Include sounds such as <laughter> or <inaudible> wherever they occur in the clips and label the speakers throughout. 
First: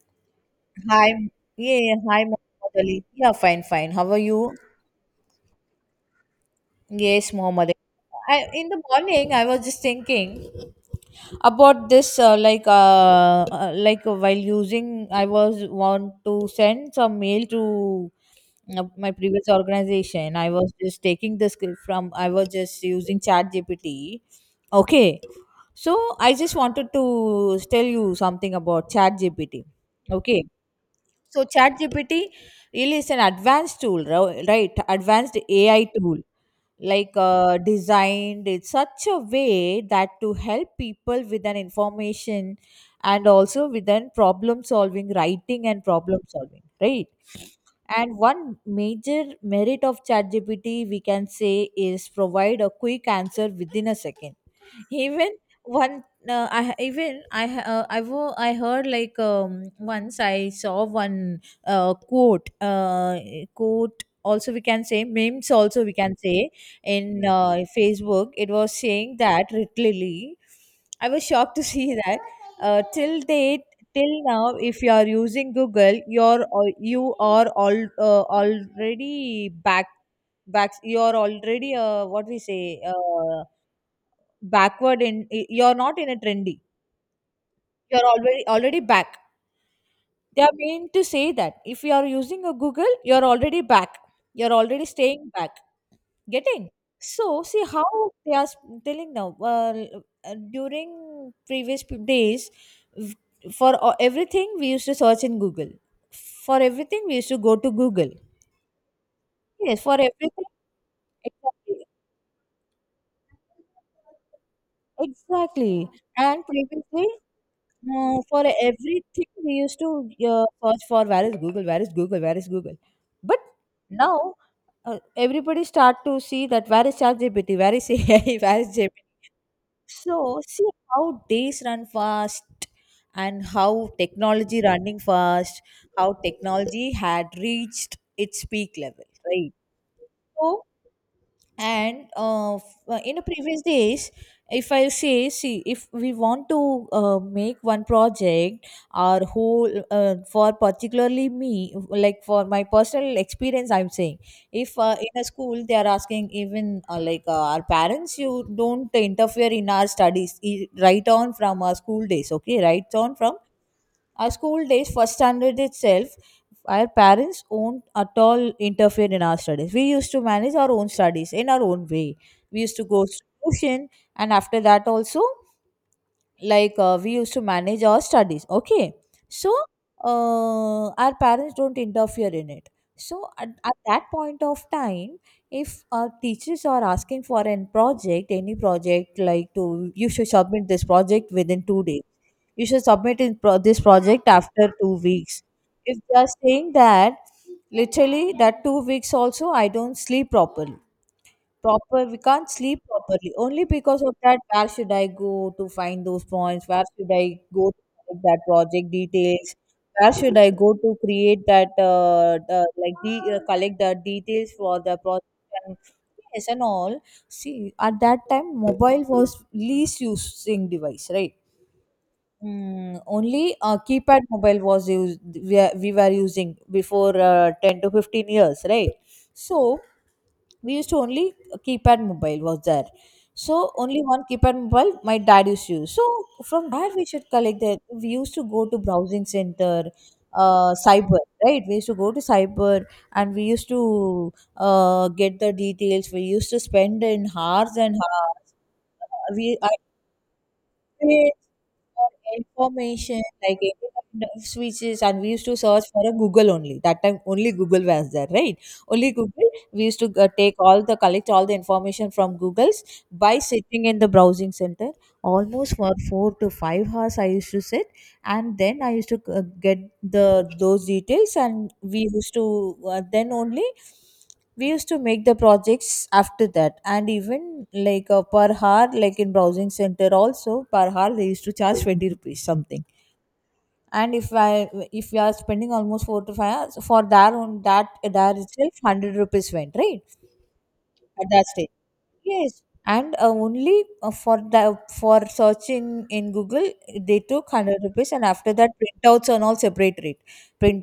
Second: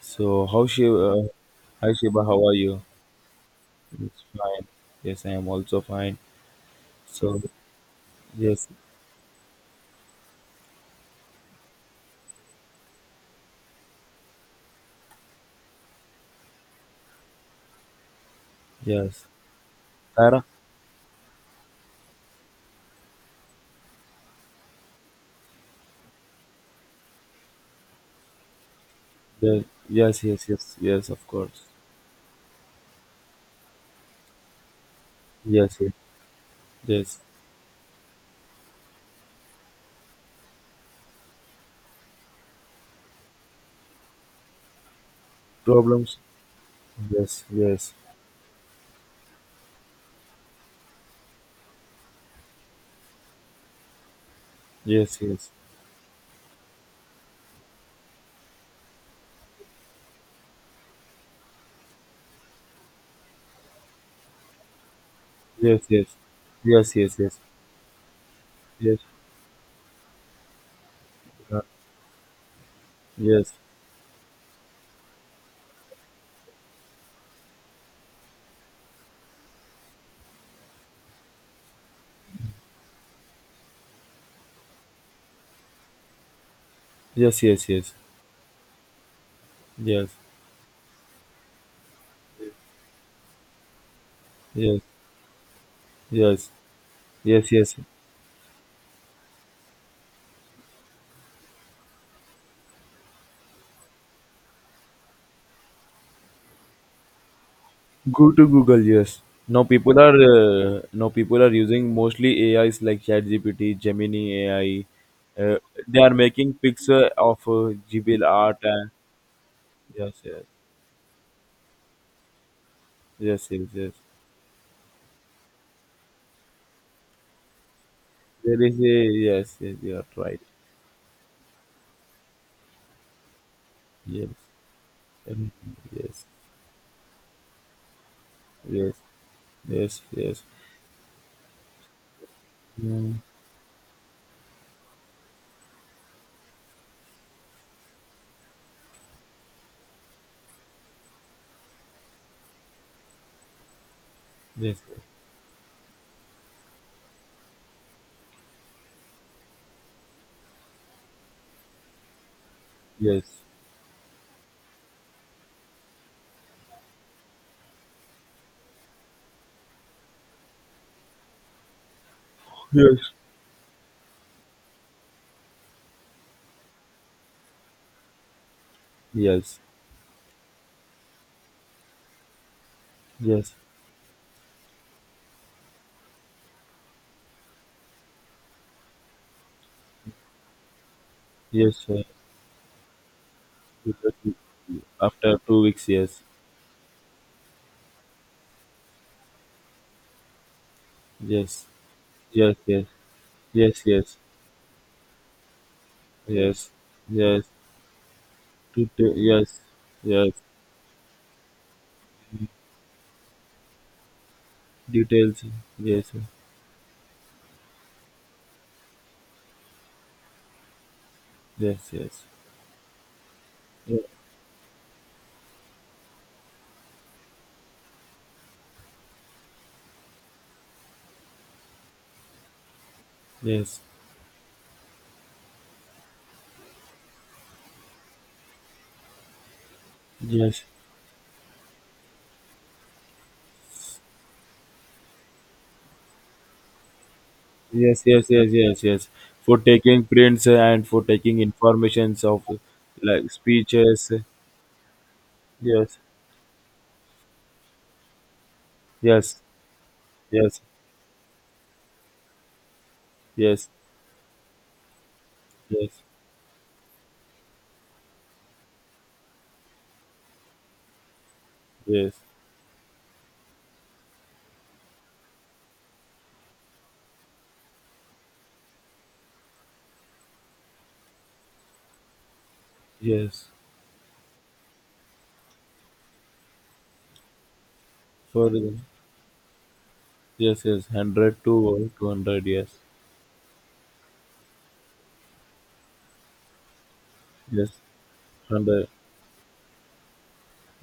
Speaker 1: So, how Shiva?
Speaker 2: Hi, yeah,
Speaker 1: Hi
Speaker 2: yeah, hi,
Speaker 1: Shiva, how are
Speaker 2: Muhammad
Speaker 1: you?
Speaker 2: Ali. Yeah, fine, fine. How are
Speaker 1: It's
Speaker 2: you?
Speaker 1: fine. Yes, I am also fine.
Speaker 2: Yes,
Speaker 1: So,
Speaker 2: Muhammad. Ali. I,
Speaker 1: yes,
Speaker 2: in the morning, I was just thinking about this, while using, I was want to send some mail to my
Speaker 1: yes.
Speaker 2: previous organization.
Speaker 1: Tara?
Speaker 2: I was just taking the script from, I was just using Chat GPT. Okay, so I just wanted to tell you something about Chat
Speaker 1: Yes,
Speaker 2: GPT.
Speaker 1: yes,
Speaker 2: Okay.
Speaker 1: yes, yes, yes, of
Speaker 2: So
Speaker 1: course.
Speaker 2: ChatGPT really is an advanced tool, right? Advanced
Speaker 1: Yes,
Speaker 2: AI
Speaker 1: yes,
Speaker 2: tool,
Speaker 1: yes.
Speaker 2: designed in such a way that to help people with an information and also with an problem solving, writing and
Speaker 1: Problems?
Speaker 2: problem solving, right?
Speaker 1: Yes, yes,
Speaker 2: And one major merit of ChatGPT we can say is provide a quick answer within a second
Speaker 1: yes,
Speaker 2: even
Speaker 1: yes,
Speaker 2: one I even I ha- I wo- I heard like, once I saw one quote quote also we can say, memes
Speaker 1: yes,
Speaker 2: also we
Speaker 1: yes,
Speaker 2: can say,
Speaker 1: yes, yes,
Speaker 2: in
Speaker 1: yes,
Speaker 2: Facebook. It was
Speaker 1: yes,
Speaker 2: saying that, literally, I was shocked
Speaker 1: uh,
Speaker 2: to <laughs> see that till
Speaker 1: yes,
Speaker 2: date, till now, if you are using Google you are all already back. You are already what we say backward in you're not in a trendy,
Speaker 1: yes, yes, yes,
Speaker 2: you're already back.
Speaker 1: yes,
Speaker 2: They are meant to say that if you are using a google you're already back, you're already staying back,
Speaker 1: yes,
Speaker 2: getting. So
Speaker 1: yes,
Speaker 2: see
Speaker 1: yes,
Speaker 2: how
Speaker 1: yes.
Speaker 2: they are s- telling now, during previous days, v- for everything we used to search in google. For everything we used to go to google.
Speaker 1: Go to Google, yes. Now
Speaker 2: Yes, for
Speaker 1: people are
Speaker 2: everything. Exactly.
Speaker 1: using mostly AIs like ChatGPT, Gemini AI. Uh,
Speaker 2: Exactly.
Speaker 1: they are
Speaker 2: And
Speaker 1: making picture
Speaker 2: previously,
Speaker 1: of
Speaker 2: Uh,
Speaker 1: GBL
Speaker 2: for
Speaker 1: art, and
Speaker 2: everything we used to
Speaker 1: yes, yes,
Speaker 2: search for where is Google, where is Google, where is Google. But
Speaker 1: yes, yes, yes.
Speaker 2: now, everybody start to see that where is ChatGPT, where is AI, <laughs> where
Speaker 1: There
Speaker 2: is
Speaker 1: is a
Speaker 2: GPT.
Speaker 1: yes, yes, you are
Speaker 2: So
Speaker 1: right.
Speaker 2: see how days run fast and how
Speaker 1: Yes,
Speaker 2: technology running
Speaker 1: um,
Speaker 2: fast, how
Speaker 1: yes,
Speaker 2: technology had reached its peak
Speaker 1: yes,
Speaker 2: level, right?
Speaker 1: yes, yes,
Speaker 2: So and in
Speaker 1: mm,
Speaker 2: the previous days, if I say, see, if we want to make one project, or whole, for particularly me, like for my personal experience I'm saying, if
Speaker 1: yes,
Speaker 2: in a school they are asking even our parents, you don't interfere in our studies, right on from our school days. Okay, right on from
Speaker 1: yes,
Speaker 2: our school days, first standard itself, our parents won't at all interfere in our studies. We used to manage our own studies in our own way. We used to go to tuition, and after that also, we used to manage our studies. Okay, so
Speaker 1: yes,
Speaker 2: our parents don't interfere in it. So at,
Speaker 1: yes,
Speaker 2: at that point of time, if our teachers are asking for an project, any project, like to you should submit this project within two
Speaker 1: yes,
Speaker 2: days you should submit this
Speaker 1: yes.
Speaker 2: project after two
Speaker 1: After
Speaker 2: weeks
Speaker 1: 2 weeks,
Speaker 2: if they
Speaker 1: yes,
Speaker 2: are saying that, literally that 2 weeks also I don't sleep properly,
Speaker 1: yes,
Speaker 2: proper we can't
Speaker 1: yes,
Speaker 2: sleep
Speaker 1: yes,
Speaker 2: properly only
Speaker 1: yes,
Speaker 2: because of
Speaker 1: yes.
Speaker 2: that, where should I go to find those points,
Speaker 1: Yes,
Speaker 2: where should I
Speaker 1: yes,
Speaker 2: go to collect that project
Speaker 1: detail,
Speaker 2: details,
Speaker 1: yes,
Speaker 2: where
Speaker 1: yes,
Speaker 2: should I go to create that, collect the details for the
Speaker 1: details,
Speaker 2: project and,
Speaker 1: yes,
Speaker 2: yes, and all. See, at that time mobile was least using device, right?
Speaker 1: yes, yes,
Speaker 2: Mm, only a keypad mobile was used. We were using before 10 to 15 years, right? So we used to only, keypad mobile was there. So
Speaker 1: yes, yes,
Speaker 2: only one keypad mobile my dad used to use. So from there we should collect that. We used to go to browsing center,
Speaker 1: yes,
Speaker 2: cyber, right? We used to go to cyber and we used to get the details. We used to spend in hours and
Speaker 1: yes, yes,
Speaker 2: hours.
Speaker 1: yes, yes, yes.
Speaker 2: We
Speaker 1: For
Speaker 2: I
Speaker 1: taking prints and for
Speaker 2: search
Speaker 1: taking
Speaker 2: for
Speaker 1: informations of,
Speaker 2: information,
Speaker 1: like,
Speaker 2: like any
Speaker 1: speeches,
Speaker 2: kind of switches, and we used to search
Speaker 1: yes,
Speaker 2: for a Google only. That time only Google was there, right? Only
Speaker 1: yes,
Speaker 2: Google. We used to
Speaker 1: yes,
Speaker 2: take
Speaker 1: yes,
Speaker 2: all the collect all the information from Google's, by sitting in the browsing center almost for
Speaker 1: yes,
Speaker 2: 4 to 5 hours. I used to sit, and then I used to get the those details, and we
Speaker 1: yes,
Speaker 2: used to then only we used to make the projects after that. And even per hour, like in browsing center also, per hour they used to charge 20 rupees something.
Speaker 1: yes,
Speaker 2: And if we are spending almost 4 to 5 hours for that, on that there
Speaker 1: for the-
Speaker 2: itself 100 rupees went, right?
Speaker 1: yes, yes,
Speaker 2: At
Speaker 1: hundred
Speaker 2: that stage,
Speaker 1: to two hundred,
Speaker 2: yes.
Speaker 1: yes,
Speaker 2: And only for the, for searching in google, they took
Speaker 1: yes,
Speaker 2: 100 rupees. And after that
Speaker 1: hundred,
Speaker 2: printouts and all separate rate,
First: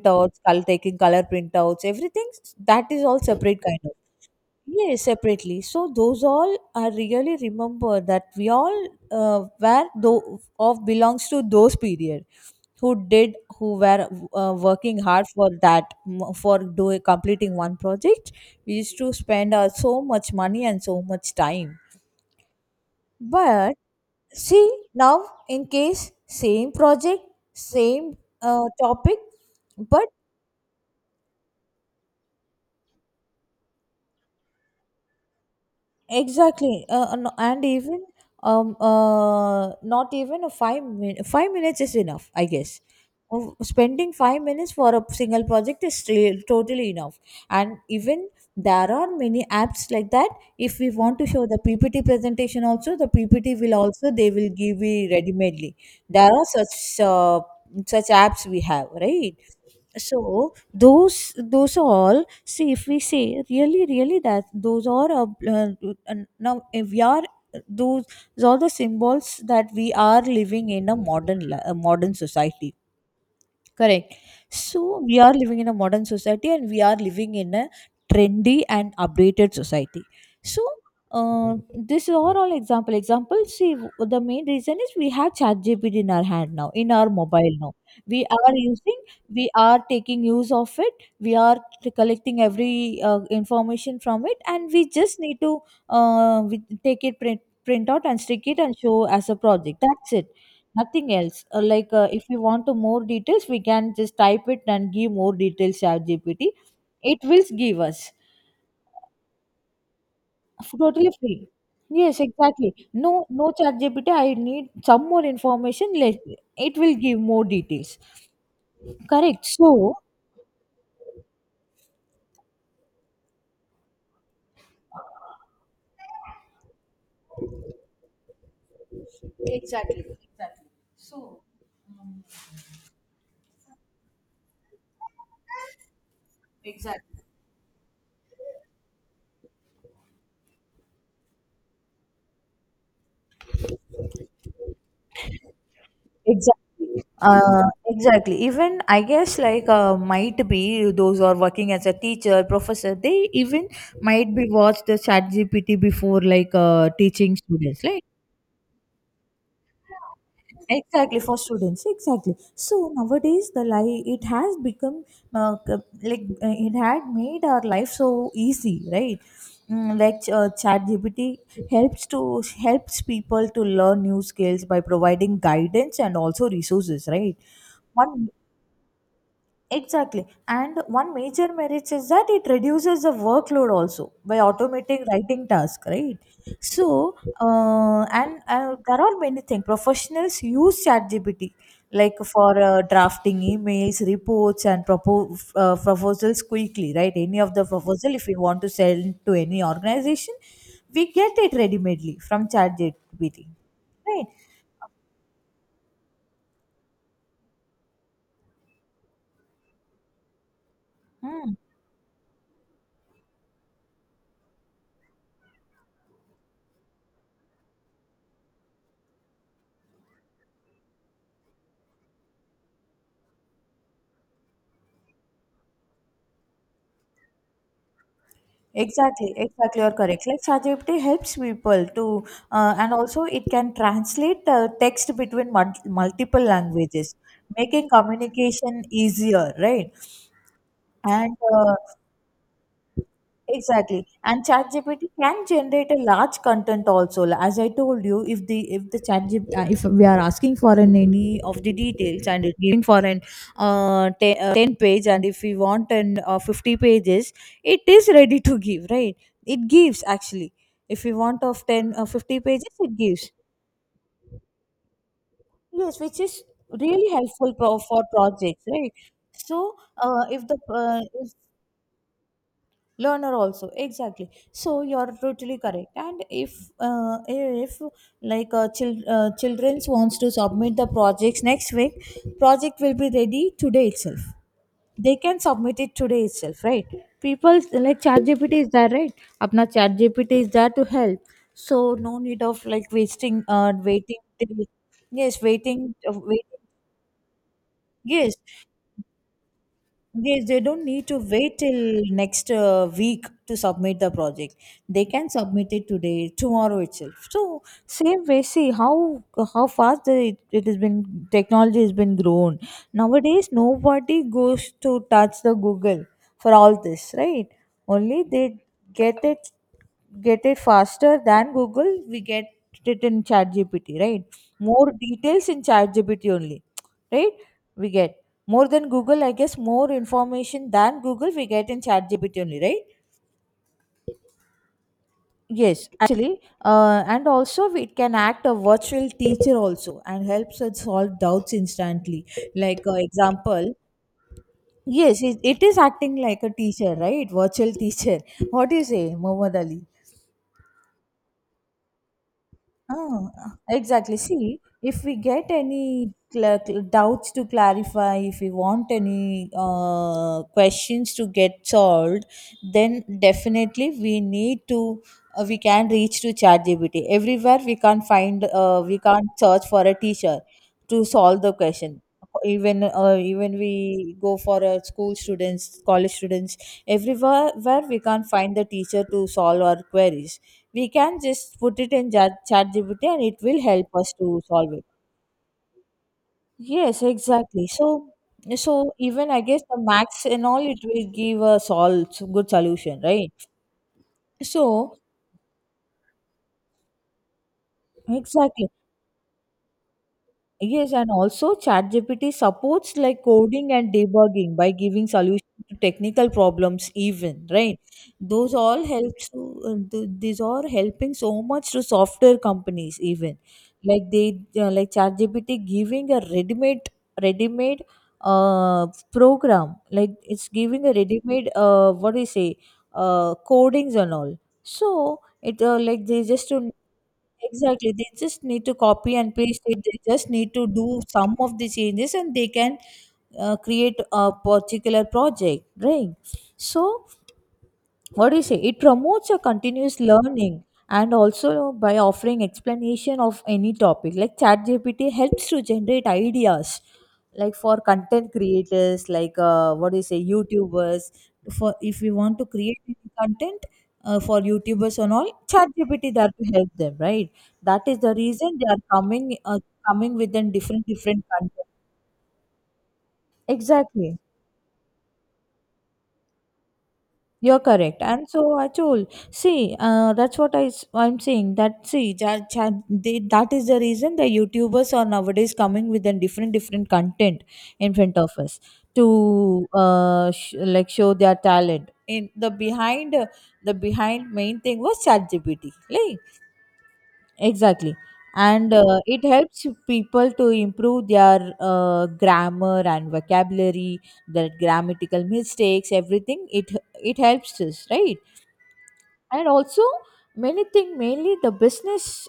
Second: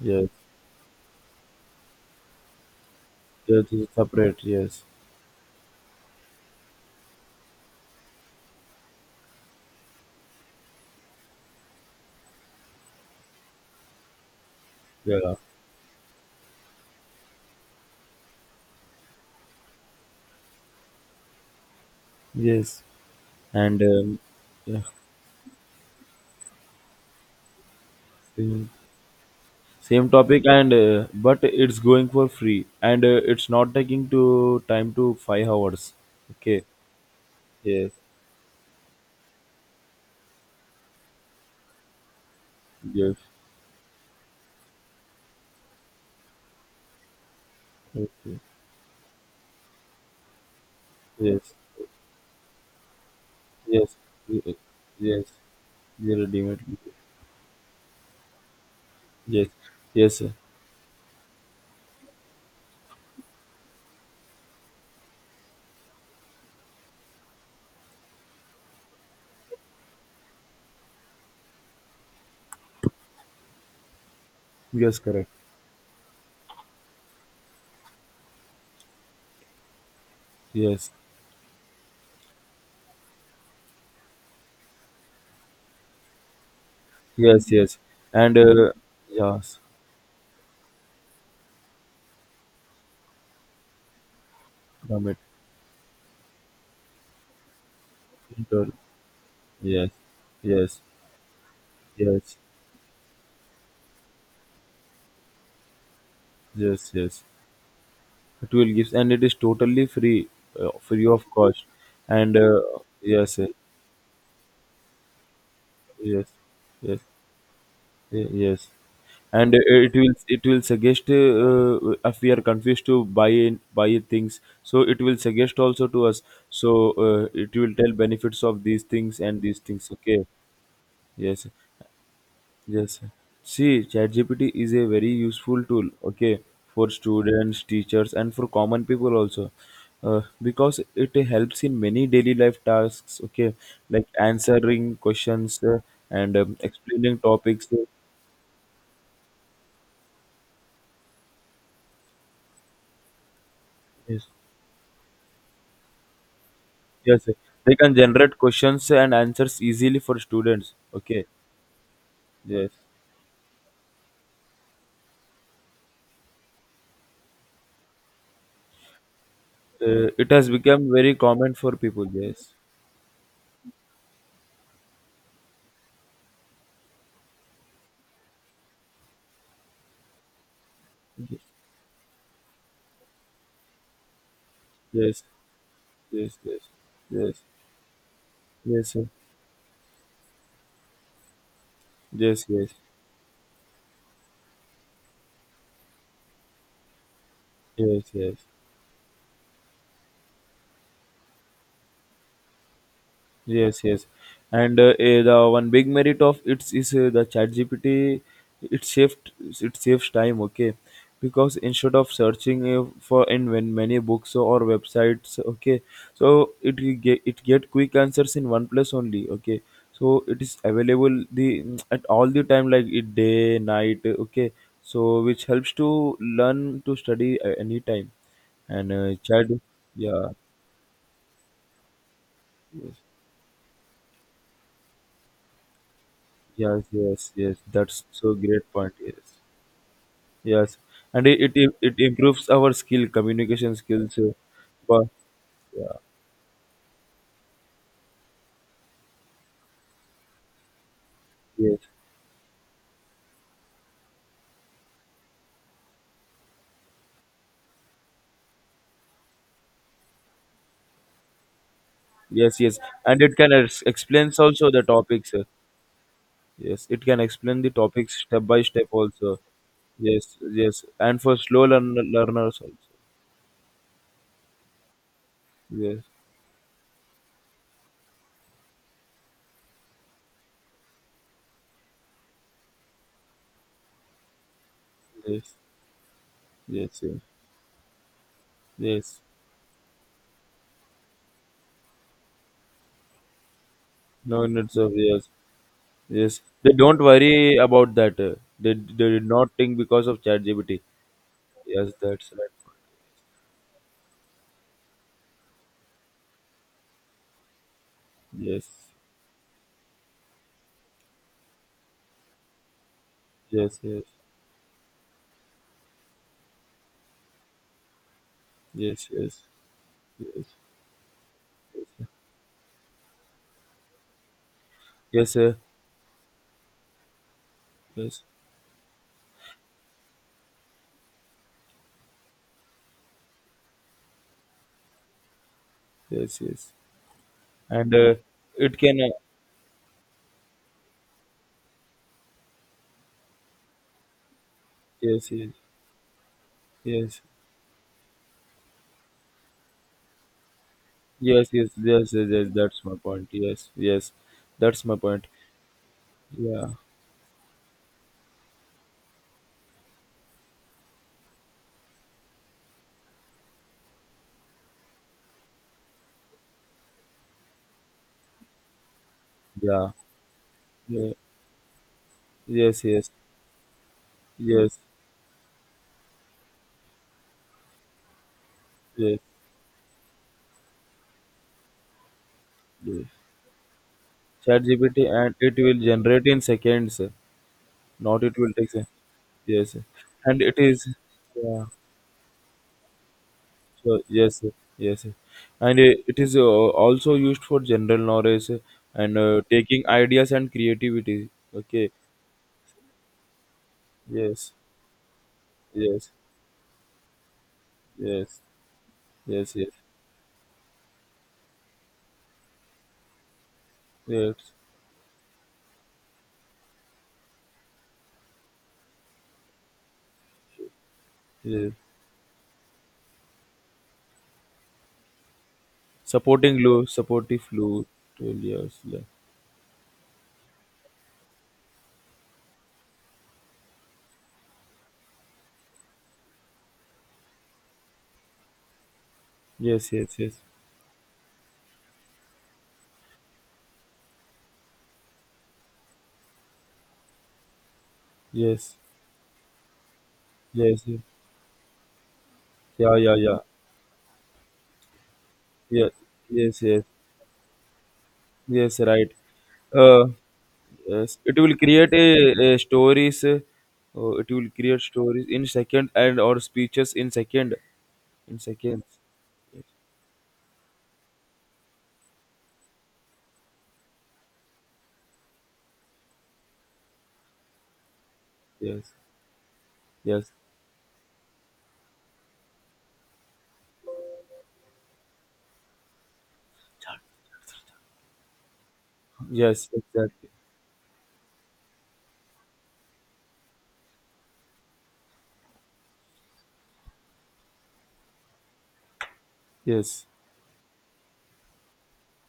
Speaker 1: yes.
Speaker 2: col- taking color printouts, everything that is all separate
Speaker 1: That
Speaker 2: kind
Speaker 1: is
Speaker 2: of.
Speaker 1: separate, yes,
Speaker 2: Yes, separately. So those all are really remember that we all were though of belongs to those period who did, who were working hard
Speaker 1: yeah,
Speaker 2: for that m- for doing completing one project. We used to spend so much money and so much time.
Speaker 1: yes,
Speaker 2: But
Speaker 1: and
Speaker 2: see now, in case, same project, same
Speaker 1: yeah.
Speaker 2: topic, but.
Speaker 1: Same topic, and but it's going for free, and it's not taking to time to 5 hours. Okay.
Speaker 2: Exactly, and and
Speaker 1: Yes.
Speaker 2: even not even a 5 minutes is enough, I guess.
Speaker 1: Yes.
Speaker 2: Oh, spending 5 minutes for a single project is still totally enough, and even
Speaker 1: Okay.
Speaker 2: there are many apps like that. If we want to show
Speaker 1: Yes.
Speaker 2: the PPT presentation, also the PPT will
Speaker 1: Yes.
Speaker 2: also they
Speaker 1: Ye-
Speaker 2: will
Speaker 1: Yes.
Speaker 2: give you
Speaker 1: Yes.
Speaker 2: ready-madely. There are
Speaker 1: Definitely.
Speaker 2: such such apps we have, right?
Speaker 1: Yes. Yes,
Speaker 2: So
Speaker 1: sir.
Speaker 2: those all see, if we say really really that those are and now if we are those are the symbols that we are living in a a modern society. Correct.
Speaker 1: Yes.
Speaker 2: So we
Speaker 1: Correct.
Speaker 2: are living in a modern society and we are living in a trendy and updated society. So
Speaker 1: Yes.
Speaker 2: this is overall example. Example, see, the main reason is we have ChatGPT in our hand now, in our mobile
Speaker 1: Yes.
Speaker 2: now.
Speaker 1: Yes.
Speaker 2: We
Speaker 1: And
Speaker 2: are
Speaker 1: uh,
Speaker 2: using, we
Speaker 1: yes.
Speaker 2: are taking use of it, we are collecting every information from it, and we
Speaker 1: Commit.
Speaker 2: just need to we take it print, print out and stick it
Speaker 1: Inter-
Speaker 2: and show as a project.
Speaker 1: Yes.
Speaker 2: That's it.
Speaker 1: Yes.
Speaker 2: Nothing else. If
Speaker 1: Yes.
Speaker 2: you want to more details, we can just type it and give more details Chat GPT.
Speaker 1: Yes.
Speaker 2: It
Speaker 1: Yes.
Speaker 2: will give us,
Speaker 1: It will give, and it is totally free, free
Speaker 2: totally
Speaker 1: of
Speaker 2: free.
Speaker 1: cost.
Speaker 2: Yes,
Speaker 1: And
Speaker 2: exactly. No,
Speaker 1: yes.
Speaker 2: no Chat GPT, I need some more information. Let
Speaker 1: Yes.
Speaker 2: it will
Speaker 1: Yes.
Speaker 2: give more details.
Speaker 1: Y- Yes,
Speaker 2: Correct.
Speaker 1: and it
Speaker 2: So
Speaker 1: will suggest if we are confused to buy in, buy things, so it will suggest also to us. So it will tell benefits of these things and these things.
Speaker 2: exactly,
Speaker 1: Okay.
Speaker 2: exactly. So,
Speaker 1: Yes. Yes. See, ChatGPT is a very useful tool. Okay, for
Speaker 2: exactly.
Speaker 1: students, teachers, and for common people also. Because it helps in many daily life tasks, okay, like answering questions and
Speaker 2: Exactly.
Speaker 1: explaining topics.
Speaker 2: Even I guess might be those who are working as a teacher, professor, they even
Speaker 1: Yes.
Speaker 2: might be watched the chat GPT before,
Speaker 1: Yes,
Speaker 2: teaching
Speaker 1: yes. They
Speaker 2: students.
Speaker 1: can
Speaker 2: Like,
Speaker 1: generate questions and answers easily for students.
Speaker 2: exactly,
Speaker 1: Okay,
Speaker 2: for students, exactly.
Speaker 1: yes,
Speaker 2: So nowadays the life it has become it had made our life so easy, right? Mm,
Speaker 1: it has
Speaker 2: chat
Speaker 1: become very
Speaker 2: gpt
Speaker 1: common for people. Yes,
Speaker 2: helps people to learn new skills by providing guidance and also resources, right? One. Exactly. And one major merit is that it reduces the workload also by automating
Speaker 1: yes,
Speaker 2: writing tasks, right?
Speaker 1: yes, yes, yes,
Speaker 2: So,
Speaker 1: yes,
Speaker 2: and
Speaker 1: yes,
Speaker 2: there are many things. Professionals use ChatGPT like
Speaker 1: yes,
Speaker 2: for
Speaker 1: yes,
Speaker 2: drafting emails, reports, and proposals quickly, right? Any of the
Speaker 1: yes,
Speaker 2: proposal, if we
Speaker 1: yes.
Speaker 2: want to send to any organization, we get it ready-madely from ChatGPT,
Speaker 1: Yes, yes,
Speaker 2: right?
Speaker 1: and the one big merit of it is the ChatGPT. It saves it saves time. Okay,
Speaker 2: Hmm.
Speaker 1: because instead of searching for in when many books or websites, okay, so it will get quick answers in one place only. Okay, so it is available the at all the time, like it day night. Okay, so which helps to learn to study anytime and
Speaker 2: Exactly,
Speaker 1: chat.
Speaker 2: exactly, you're correct.
Speaker 1: Yeah.
Speaker 2: Like ChatGPT helps people to, and
Speaker 1: Yes.
Speaker 2: also it can translate text between multiple
Speaker 1: Yes,
Speaker 2: languages,
Speaker 1: yes, yes.
Speaker 2: making
Speaker 1: That's so great
Speaker 2: communication
Speaker 1: point. Yes,
Speaker 2: easier, right?
Speaker 1: yes, and
Speaker 2: And
Speaker 1: it it, it improves our skill, communication
Speaker 2: Exactly.
Speaker 1: skills.
Speaker 2: And ChatGPT
Speaker 1: But
Speaker 2: can generate a
Speaker 1: yeah,
Speaker 2: large content also. As I told you, if the, if the ChatGPT, if we are asking for an any of the
Speaker 1: yes,
Speaker 2: details, and it giving for an 10 page, and if we want an 50 pages, it is ready to give, right? It gives actually. If we want of 10, 50
Speaker 1: yes,
Speaker 2: pages,
Speaker 1: yes,
Speaker 2: it
Speaker 1: and
Speaker 2: gives.
Speaker 1: it can ex- explains also the topics.
Speaker 2: Yes, which is
Speaker 1: Yes, it
Speaker 2: really
Speaker 1: can
Speaker 2: helpful
Speaker 1: explain the
Speaker 2: for
Speaker 1: topics step by
Speaker 2: projects,
Speaker 1: step
Speaker 2: right?
Speaker 1: also.
Speaker 2: So
Speaker 1: Yes,
Speaker 2: if the
Speaker 1: yes,
Speaker 2: uh,
Speaker 1: and for slow learn- learners also.
Speaker 2: learner also, exactly, so you're totally correct.
Speaker 1: Yes,
Speaker 2: And if uh, if children's wants to submit the projects next week, project will be ready today itself, they can
Speaker 1: yes,
Speaker 2: submit it today itself, right?
Speaker 1: yes, yes,
Speaker 2: People, like ChatGPT is there, right?
Speaker 1: yes.
Speaker 2: Apna ChatGPT is there to help. So no need of like wasting, waiting
Speaker 1: No
Speaker 2: till,
Speaker 1: minutes of yes,
Speaker 2: yes,
Speaker 1: yes.
Speaker 2: waiting,
Speaker 1: They don't worry about that.
Speaker 2: yes.
Speaker 1: They did not think because of
Speaker 2: They
Speaker 1: ChatGPT.
Speaker 2: don't need to wait
Speaker 1: Yes,
Speaker 2: till
Speaker 1: that's
Speaker 2: next
Speaker 1: right.
Speaker 2: week to submit the project. They can submit it today, tomorrow itself. So same way,
Speaker 1: Yes,
Speaker 2: see how fast the, it has been. Technology has been grown. Nowadays,
Speaker 1: yes, yes,
Speaker 2: nobody goes to touch the Google for all this, right? Only they
Speaker 1: yes,
Speaker 2: get
Speaker 1: yes,
Speaker 2: it, get
Speaker 1: yes,
Speaker 2: it faster than Google. We get it in ChatGPT, right? More
Speaker 1: yes,
Speaker 2: details
Speaker 1: sir,
Speaker 2: in ChatGPT only, right? We get
Speaker 1: yes,
Speaker 2: more than Google, I guess, more information than Google we get in ChatGPT only, right? Yes, actually,
Speaker 1: yes, yes,
Speaker 2: and also
Speaker 1: and
Speaker 2: it can
Speaker 1: uh,
Speaker 2: act a
Speaker 1: it can,
Speaker 2: virtual teacher also and helps us solve doubts instantly. Like, example, yes,
Speaker 1: yes,
Speaker 2: it,
Speaker 1: yes,
Speaker 2: it is acting like a teacher,
Speaker 1: yes,
Speaker 2: right? Virtual teacher. What do you say, Mohammad Ali?
Speaker 1: yes, yes, yes, yes, yes, that's my
Speaker 2: Oh,
Speaker 1: point. Yes, yes,
Speaker 2: exactly. See,
Speaker 1: that's my
Speaker 2: if we
Speaker 1: point.
Speaker 2: get any
Speaker 1: Yeah,
Speaker 2: doubts to clarify, if we want any questions to get solved, then definitely we need to we can reach to ChatGPT. Everywhere we can't find we can't search for
Speaker 1: yeah,
Speaker 2: a teacher to
Speaker 1: yeah,
Speaker 2: solve the question. Even
Speaker 1: yes, yes,
Speaker 2: even we go for
Speaker 1: yes,
Speaker 2: a school students, college students, everywhere where we can't find the teacher
Speaker 1: yes,
Speaker 2: to solve our queries, we can just put it in chat gpt
Speaker 1: yes.
Speaker 2: and it will help us to solve it.
Speaker 1: GPT and it will generate in
Speaker 2: Yes,
Speaker 1: seconds,
Speaker 2: exactly. so
Speaker 1: not it will take.
Speaker 2: so
Speaker 1: Se-
Speaker 2: even I guess
Speaker 1: Yes,
Speaker 2: the max
Speaker 1: and
Speaker 2: and
Speaker 1: it
Speaker 2: all it
Speaker 1: is,
Speaker 2: will give
Speaker 1: yeah,
Speaker 2: us all good solution, right?
Speaker 1: so yes,
Speaker 2: So
Speaker 1: yes, and it is also used for general knowledge uh,
Speaker 2: exactly.
Speaker 1: and uh, taking ideas and
Speaker 2: Yes, and
Speaker 1: creativity.
Speaker 2: also
Speaker 1: Okay.
Speaker 2: ChatGPT supports like coding and
Speaker 1: Yes.
Speaker 2: debugging by giving solutions to
Speaker 1: Yes.
Speaker 2: technical problems even, right?
Speaker 1: Yes.
Speaker 2: Those all helps to
Speaker 1: Yes. Yes.
Speaker 2: these are helping so much to software companies even. Like they
Speaker 1: Yes.
Speaker 2: like ChatGPT giving a ready-made program. Like it's giving a ready-made,
Speaker 1: Yes.
Speaker 2: what do you say, codings and all. So it like they just
Speaker 1: Supporting
Speaker 2: to,
Speaker 1: low, supportive low.
Speaker 2: exactly. They just need to
Speaker 1: Yes. Yes.
Speaker 2: copy and paste it. They just need to do some of the changes and they can create a particular project, right? So, what do you say, it promotes a
Speaker 1: Yes.
Speaker 2: continuous
Speaker 1: Yes.
Speaker 2: learning and also by offering explanation of any topic. Like ChatGPT helps to generate ideas like for content
Speaker 1: Yes.
Speaker 2: creators, like, what do you say,
Speaker 1: Yes.
Speaker 2: YouTubers, for if we want to create
Speaker 1: Yeah.
Speaker 2: any
Speaker 1: Yeah. Yeah.
Speaker 2: content for YouTubers and all,
Speaker 1: Yes.
Speaker 2: ChatGPT that to
Speaker 1: Yes.
Speaker 2: help
Speaker 1: Yes.
Speaker 2: them, right? That is the reason they
Speaker 1: Yes.
Speaker 2: are
Speaker 1: Right.
Speaker 2: coming,
Speaker 1: Uh.
Speaker 2: coming within different
Speaker 1: Yes,
Speaker 2: different
Speaker 1: it will
Speaker 2: content,
Speaker 1: create a stories. Oh,
Speaker 2: exactly.
Speaker 1: it will create stories in second and or speeches in second,
Speaker 2: You're correct. And
Speaker 1: in
Speaker 2: so I
Speaker 1: seconds.
Speaker 2: told, see, that's what I'm saying. That, see, ja, ja, they, that is the reason the YouTubers are nowadays coming with a different, different content in front of us
Speaker 1: Yes,
Speaker 2: to
Speaker 1: yes,
Speaker 2: like show their talent. In the behind main thing was ChatGPT. Like, exactly. And it helps
Speaker 1: yes, exactly.
Speaker 2: people to improve their grammar and vocabulary, their grammatical mistakes, everything. It helps us, right? And also,
Speaker 1: Yes,
Speaker 2: many think mainly the business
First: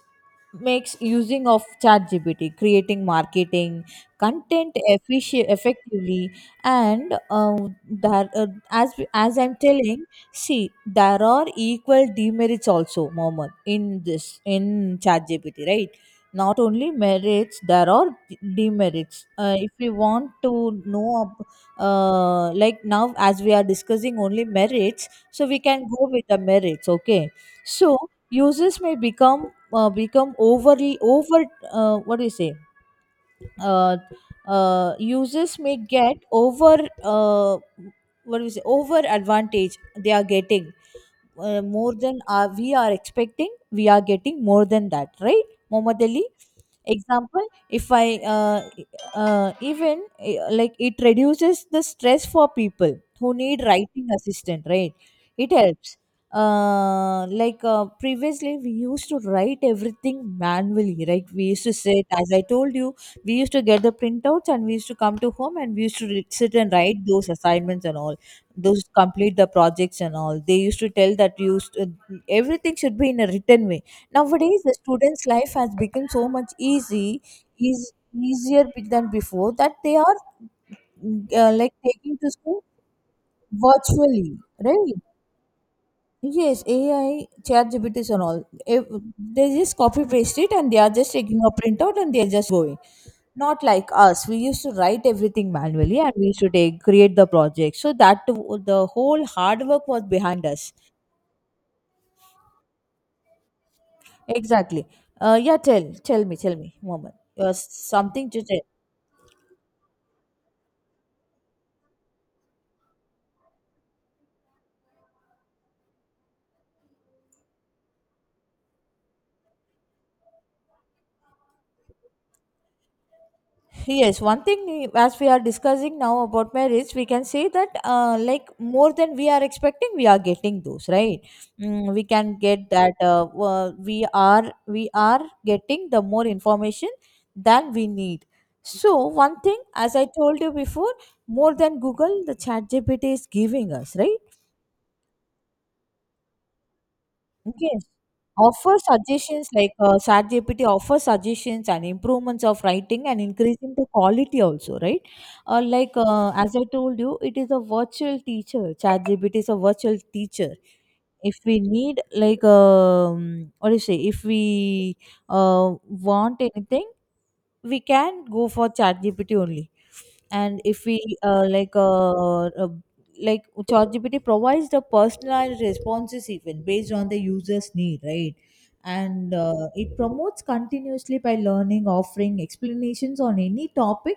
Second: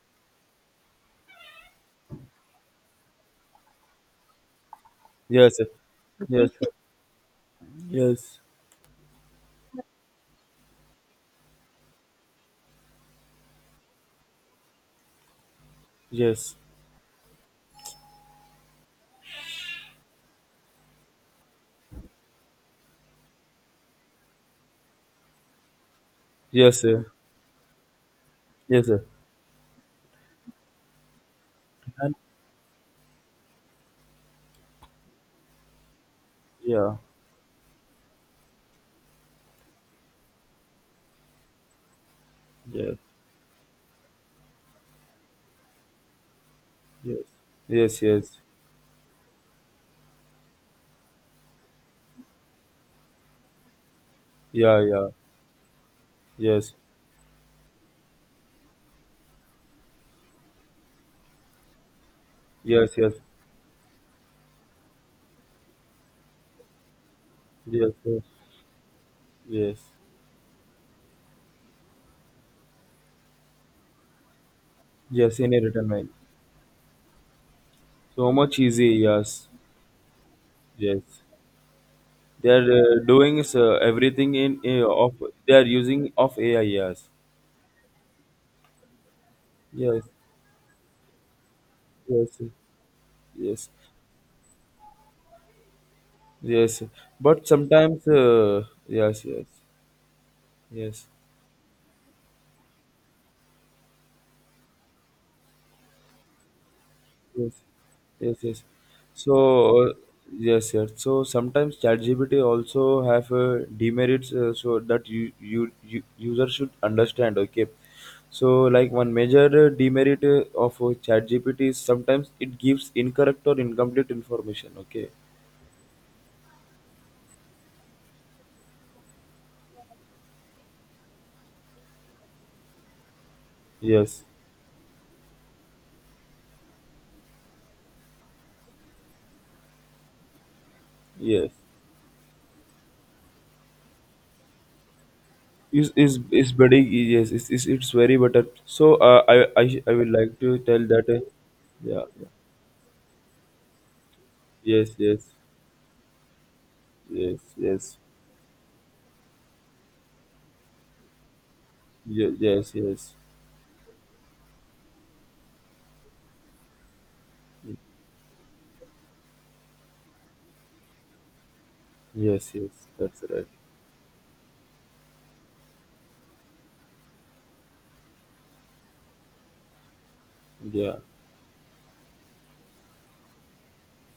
Speaker 2: makes using of ChatGPT, creating marketing content
Speaker 1: yes, sir,
Speaker 2: effectively,
Speaker 1: yes, sir,
Speaker 2: and that
Speaker 1: yes,
Speaker 2: as I'm telling, see there are equal demerits also, Mohammed, in this in ChatGPT, right?
Speaker 1: yes,
Speaker 2: Not only merits, there are demerits. If we want to know, like now as we are discussing only merits, so we can go with the
Speaker 1: yes,
Speaker 2: merits,
Speaker 1: sir,
Speaker 2: okay? So users
Speaker 1: yes,
Speaker 2: may
Speaker 1: sir.
Speaker 2: become become overly over
Speaker 1: And
Speaker 2: what do you say, uh, users may get over,
Speaker 1: yeah,
Speaker 2: uh, what do you say, over advantage they are getting more than we are
Speaker 1: yes,
Speaker 2: expecting, we are getting more than that, right, Muhammad Ali?
Speaker 1: yes,
Speaker 2: Example if
Speaker 1: yes,
Speaker 2: I
Speaker 1: yes,
Speaker 2: uh, even like it reduces the stress for people who need writing assistant,
Speaker 1: yeah,
Speaker 2: right?
Speaker 1: yeah,
Speaker 2: It helps,
Speaker 1: yes,
Speaker 2: like, previously we used to write everything manually, right? We used to sit, as I told
Speaker 1: yes,
Speaker 2: you,
Speaker 1: yes,
Speaker 2: we used to get the printouts and we used to come to home and we used to sit and write those assignments
Speaker 1: yes,
Speaker 2: and all,
Speaker 1: yes,
Speaker 2: those complete the
Speaker 1: yes,
Speaker 2: projects and all. They used to tell that everything should be in a written way. Nowadays the students
Speaker 1: yes,
Speaker 2: life
Speaker 1: in a
Speaker 2: has
Speaker 1: written mail.
Speaker 2: become so much easy, is
Speaker 1: So much
Speaker 2: easier
Speaker 1: easy,
Speaker 2: than
Speaker 1: yes,
Speaker 2: before, that they are
Speaker 1: yes.
Speaker 2: like taking to
Speaker 1: They
Speaker 2: school
Speaker 1: are doing everything
Speaker 2: virtually,
Speaker 1: in
Speaker 2: right?
Speaker 1: of they are using of AI.
Speaker 2: Yes,
Speaker 1: Yes,
Speaker 2: AI, ChatGPTs and all. If they just copy paste it and they are just taking a printout and they
Speaker 1: yes,
Speaker 2: are just
Speaker 1: yes,
Speaker 2: going. Not
Speaker 1: yes,
Speaker 2: like us. We used to write everything manually and we used to take
Speaker 1: yes.
Speaker 2: create the
Speaker 1: But
Speaker 2: project. So
Speaker 1: sometimes,
Speaker 2: that the whole
Speaker 1: yes, yes,
Speaker 2: hard work was behind us.
Speaker 1: yes,
Speaker 2: Exactly. Yeah. Tell me. Tell me. Moment.
Speaker 1: yes,
Speaker 2: Something
Speaker 1: yes,
Speaker 2: to tell.
Speaker 1: yes. So yes, yes. So sometimes ChatGPT also have demerits, so that you, you user should understand. Okay. So, like one major demerit of ChatGPT is sometimes it gives incorrect or incomplete
Speaker 2: Yes, one thing
Speaker 1: information. Okay.
Speaker 2: as we are discussing now about marriage, we can say that like more than we are expecting, we are getting those, right. Mm, we can get that we
Speaker 1: Yes.
Speaker 2: are we are getting the more information than we need. So one thing, as I told you before,
Speaker 1: Yes,
Speaker 2: more than Google, the Chat GPT is giving us, right.
Speaker 1: it's very yes, it's, it's,
Speaker 2: Okay,
Speaker 1: it's very better.
Speaker 2: offer
Speaker 1: So uh,
Speaker 2: suggestions,
Speaker 1: I,
Speaker 2: like,
Speaker 1: I I would like to
Speaker 2: ChatGPT
Speaker 1: tell
Speaker 2: offers
Speaker 1: that
Speaker 2: suggestions and
Speaker 1: yeah, yeah.
Speaker 2: improvements of writing and increasing the quality also,
Speaker 1: Yes,
Speaker 2: right?
Speaker 1: yes,
Speaker 2: Like, as I told you, it
Speaker 1: yes,
Speaker 2: is a
Speaker 1: yes.
Speaker 2: virtual teacher. ChatGPT is a virtual teacher. If we need
Speaker 1: Ye-
Speaker 2: like,
Speaker 1: Yes, yes,
Speaker 2: what do you say? If we want anything, we can go for ChatGPT only. And if we
Speaker 1: yes, yes, that's
Speaker 2: like,
Speaker 1: right,
Speaker 2: ChatGPT provides the personalized responses even based on the user's need, right? And it promotes
Speaker 1: yeah,
Speaker 2: continuously by learning, offering explanations on any topic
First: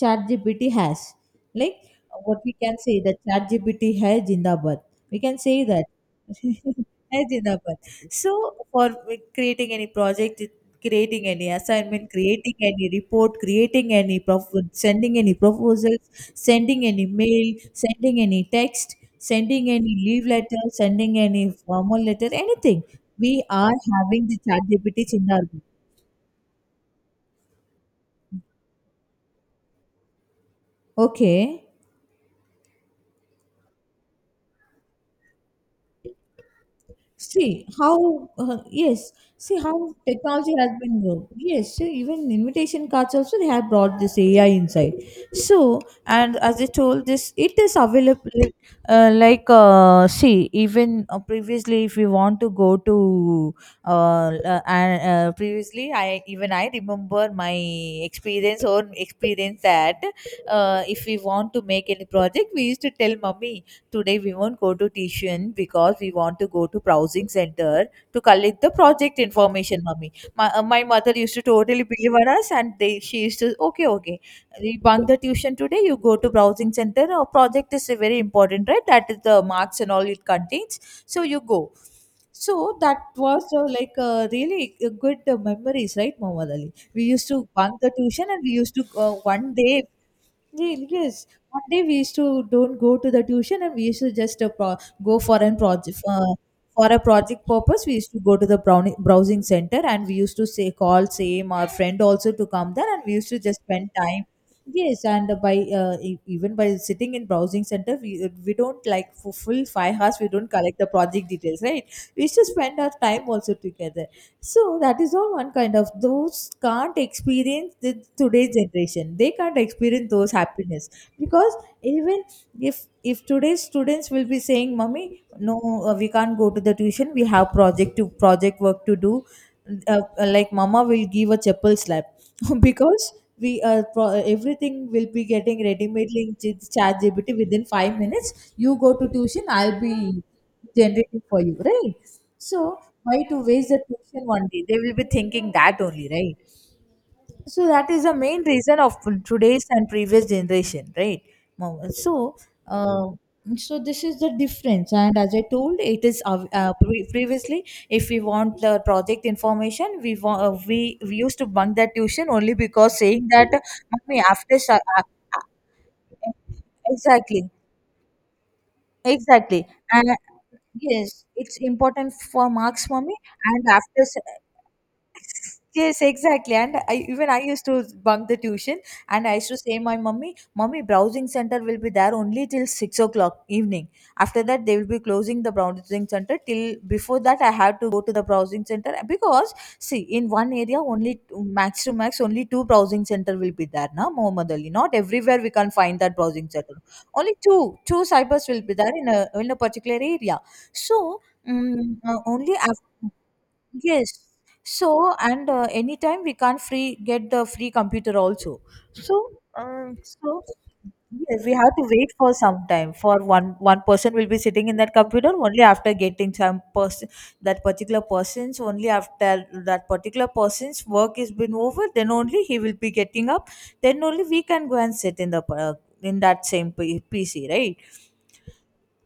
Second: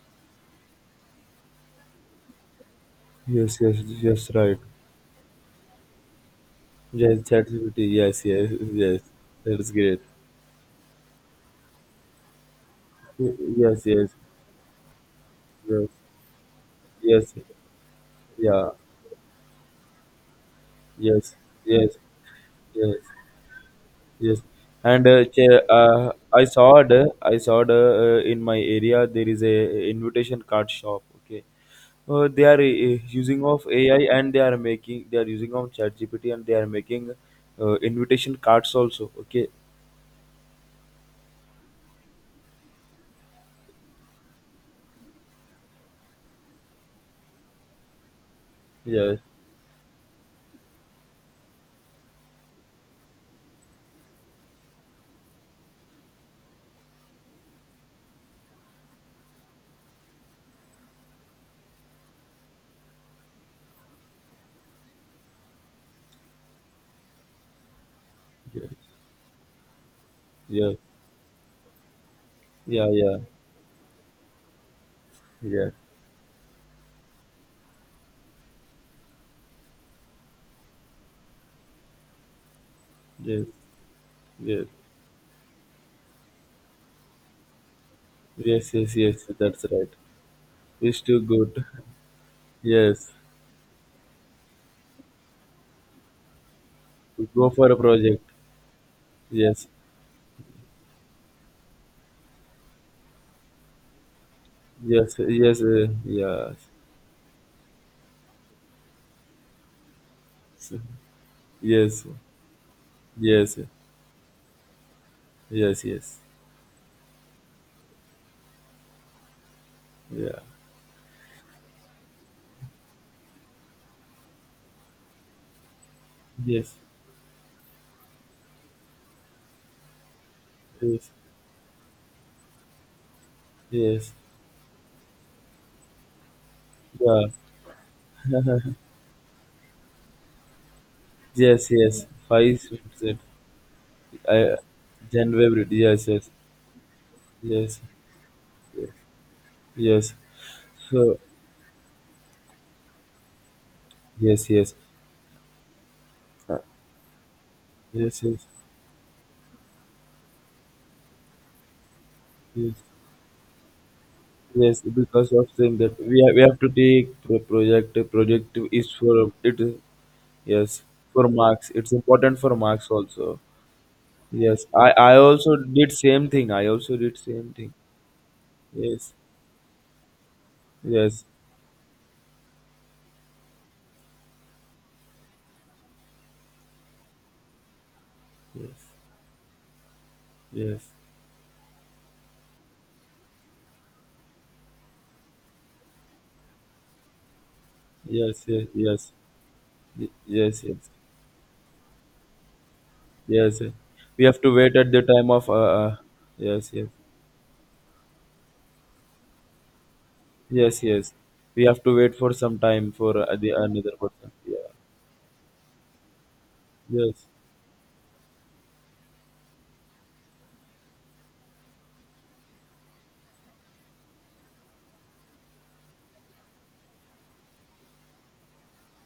Speaker 2: ChatGPT has. Like, what we can say that
Speaker 1: yes, yes,
Speaker 2: ChatGPT has
Speaker 1: yes, right.
Speaker 2: Jindabad. We can say that. <laughs>
Speaker 1: Yes,
Speaker 2: Hai Jindabad.
Speaker 1: ChatGPT, yes,
Speaker 2: So
Speaker 1: yes,
Speaker 2: for
Speaker 1: yes, that's
Speaker 2: creating any
Speaker 1: great.
Speaker 2: project, creating any assignment, creating any report,
Speaker 1: Y- Yes,
Speaker 2: creating any
Speaker 1: yes,
Speaker 2: propo, sending any
Speaker 1: yes,
Speaker 2: proposals, sending any
Speaker 1: yes,
Speaker 2: mail, sending any
Speaker 1: yeah,
Speaker 2: text, sending any leave letter, sending
Speaker 1: yes,
Speaker 2: any
Speaker 1: yes,
Speaker 2: formal letter, anything.
Speaker 1: yes.
Speaker 2: We are having the
Speaker 1: Yes,
Speaker 2: ChatGPT
Speaker 1: and
Speaker 2: in our
Speaker 1: che-
Speaker 2: group.
Speaker 1: I saw it. I saw it in my area. There is a invitation card shop. Okay,
Speaker 2: Okay.
Speaker 1: they are using of AI and they are making. They are using of ChatGPT and they are making
Speaker 2: See how,
Speaker 1: invitation cards also.
Speaker 2: yes,
Speaker 1: Okay.
Speaker 2: see how technology has been worked. Yes, so even invitation cards also they have brought this AI inside. So, and as I told this, it is available.
Speaker 1: Yes.
Speaker 2: Like, see, even previously, if we want to go to previously, I even I remember my experience or experience that if we want to make any project, we used to tell mummy, today we won't go to tuition because we want to go to browsing center to collect the
Speaker 1: Yes.
Speaker 2: project information, mommy. My,
Speaker 1: Yes.
Speaker 2: my mother used to totally believe on us and
Speaker 1: Yeah.
Speaker 2: they she
Speaker 1: Yeah.
Speaker 2: used to, okay, okay, we bunk the tuition
Speaker 1: Yeah.
Speaker 2: today, you go to browsing center, our project is very important, right? That is the marks and all it contains, so you go. So that was
Speaker 1: Yes. Yes.
Speaker 2: really a good memories, right, Muhammad Ali? We used to bunk the tuition and we
Speaker 1: Yes.
Speaker 2: used to,
Speaker 1: Yes. Yes.
Speaker 2: one
Speaker 1: That's
Speaker 2: day,
Speaker 1: right. It's too
Speaker 2: Yes, one
Speaker 1: good.
Speaker 2: day we used to don't go to
Speaker 1: Yes.
Speaker 2: the tuition and we used to just go for an project, for a project
Speaker 1: Go for a
Speaker 2: purpose. We used to
Speaker 1: project.
Speaker 2: go to the browsing
Speaker 1: Yes.
Speaker 2: center and we used to say call same our friend also to come there and we used to just spend time. Yes,
Speaker 1: Yes.
Speaker 2: and by
Speaker 1: Yes.
Speaker 2: even
Speaker 1: Yes.
Speaker 2: by sitting in browsing center, we don't like for full 5 hours. We don't collect the project details, right?
Speaker 1: Yes.
Speaker 2: We used to spend our time also
Speaker 1: Yes.
Speaker 2: together. So that is all one kind
Speaker 1: Yes,
Speaker 2: of
Speaker 1: yes.
Speaker 2: those can't experience the today's generation. They can't experience those
Speaker 1: Yeah.
Speaker 2: happiness because even if today's students will be saying, "Mummy, no we can't go to the
Speaker 1: Yes.
Speaker 2: tuition, we have project to project work to do, like mama will
Speaker 1: Yes.
Speaker 2: give a chapel slap." <laughs> Because we
Speaker 1: Yes.
Speaker 2: everything will be getting ready made in chat
Speaker 1: Yeah.
Speaker 2: gpt within 5 minutes, you
Speaker 1: <laughs>
Speaker 2: go to tuition, I'll be generating for you,
Speaker 1: Yes, yes.
Speaker 2: right?
Speaker 1: Five
Speaker 2: So why
Speaker 1: percent.
Speaker 2: to waste the tuition one
Speaker 1: I
Speaker 2: day, they will be thinking
Speaker 1: January.
Speaker 2: that only,
Speaker 1: Yes, yes.
Speaker 2: right? So
Speaker 1: Yes.
Speaker 2: that is the main reason
Speaker 1: Yes.
Speaker 2: of today's and
Speaker 1: Yes.
Speaker 2: previous generation,
Speaker 1: So
Speaker 2: right? So uh, so this is the
Speaker 1: yes, yes.
Speaker 2: difference, and as I told, it is,
Speaker 1: Uh,
Speaker 2: previously if we
Speaker 1: Yes, yes.
Speaker 2: want the project information, we used to bunk that tuition only
Speaker 1: Yes.
Speaker 2: because saying that, "Mummy, after
Speaker 1: Yes. Because of saying that
Speaker 2: uh,
Speaker 1: we have to take the
Speaker 2: exactly,
Speaker 1: project. The project is for it
Speaker 2: exactly,
Speaker 1: is
Speaker 2: and
Speaker 1: yes.
Speaker 2: yes,
Speaker 1: For
Speaker 2: it's
Speaker 1: marks. It's
Speaker 2: important
Speaker 1: important
Speaker 2: for
Speaker 1: for
Speaker 2: marks,
Speaker 1: marks
Speaker 2: mommy."
Speaker 1: also.
Speaker 2: And after
Speaker 1: Yes. I also did
Speaker 2: yes,
Speaker 1: same thing.
Speaker 2: exactly.
Speaker 1: I
Speaker 2: And
Speaker 1: also
Speaker 2: I,
Speaker 1: did
Speaker 2: even I
Speaker 1: same
Speaker 2: used
Speaker 1: thing.
Speaker 2: to bunk the tuition,
Speaker 1: Yes.
Speaker 2: and I used to say my mummy, mummy,
Speaker 1: Yes.
Speaker 2: browsing center will be there only till 6 o'clock evening. After that, they will be closing the browsing center. Till before that, I have to go to the browsing
Speaker 1: Yes.
Speaker 2: center because see, in one area
Speaker 1: Yes,
Speaker 2: only max to max only two browsing center will be there, na, Mohammed Ali. Not everywhere we can find that browsing center. Only two, two
Speaker 1: yes,
Speaker 2: cybers will
Speaker 1: yes,
Speaker 2: be there
Speaker 1: yes,
Speaker 2: in a particular
Speaker 1: y-
Speaker 2: area.
Speaker 1: yes, yes,
Speaker 2: So. Only after,
Speaker 1: yes, yes.
Speaker 2: yes.
Speaker 1: We have to wait at the
Speaker 2: So,
Speaker 1: time of
Speaker 2: and anytime we can't
Speaker 1: yes, yes,
Speaker 2: free get the free computer also. So, so
Speaker 1: yes, yes.
Speaker 2: yes, we
Speaker 1: We
Speaker 2: have to
Speaker 1: have to
Speaker 2: wait
Speaker 1: wait
Speaker 2: for
Speaker 1: for
Speaker 2: some
Speaker 1: some
Speaker 2: time.
Speaker 1: time
Speaker 2: For
Speaker 1: for
Speaker 2: one
Speaker 1: the
Speaker 2: one
Speaker 1: another
Speaker 2: person will
Speaker 1: person.
Speaker 2: be sitting
Speaker 1: Yeah,
Speaker 2: in that computer only after getting some person,
Speaker 1: yes,
Speaker 2: that particular person's, only after that particular person's work has been over, then only he will be getting up. Then only we can go and sit in the in that same PC, right?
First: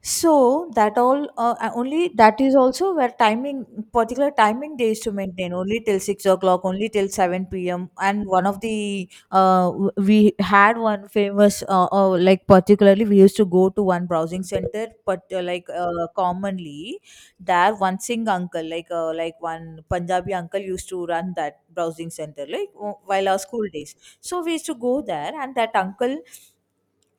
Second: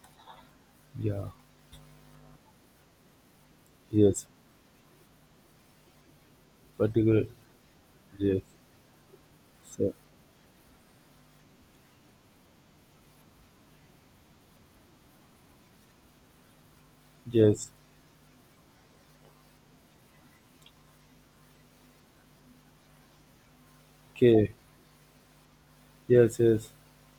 Speaker 2: So that all
Speaker 1: yeah,
Speaker 2: only that is also where timing,
Speaker 1: yes.
Speaker 2: particular timing days to maintain only till 6 o'clock, only till
Speaker 1: Particular,
Speaker 2: 7 p.m. And
Speaker 1: yes,
Speaker 2: one of the
Speaker 1: so,
Speaker 2: we had one famous like particularly we used to go to one browsing center, but like commonly
Speaker 1: yes.
Speaker 2: there one Singh uncle like one Punjabi uncle used to run that browsing center like while our school days. So we
Speaker 1: Okay,
Speaker 2: used to go there, and that
Speaker 1: yes, yes,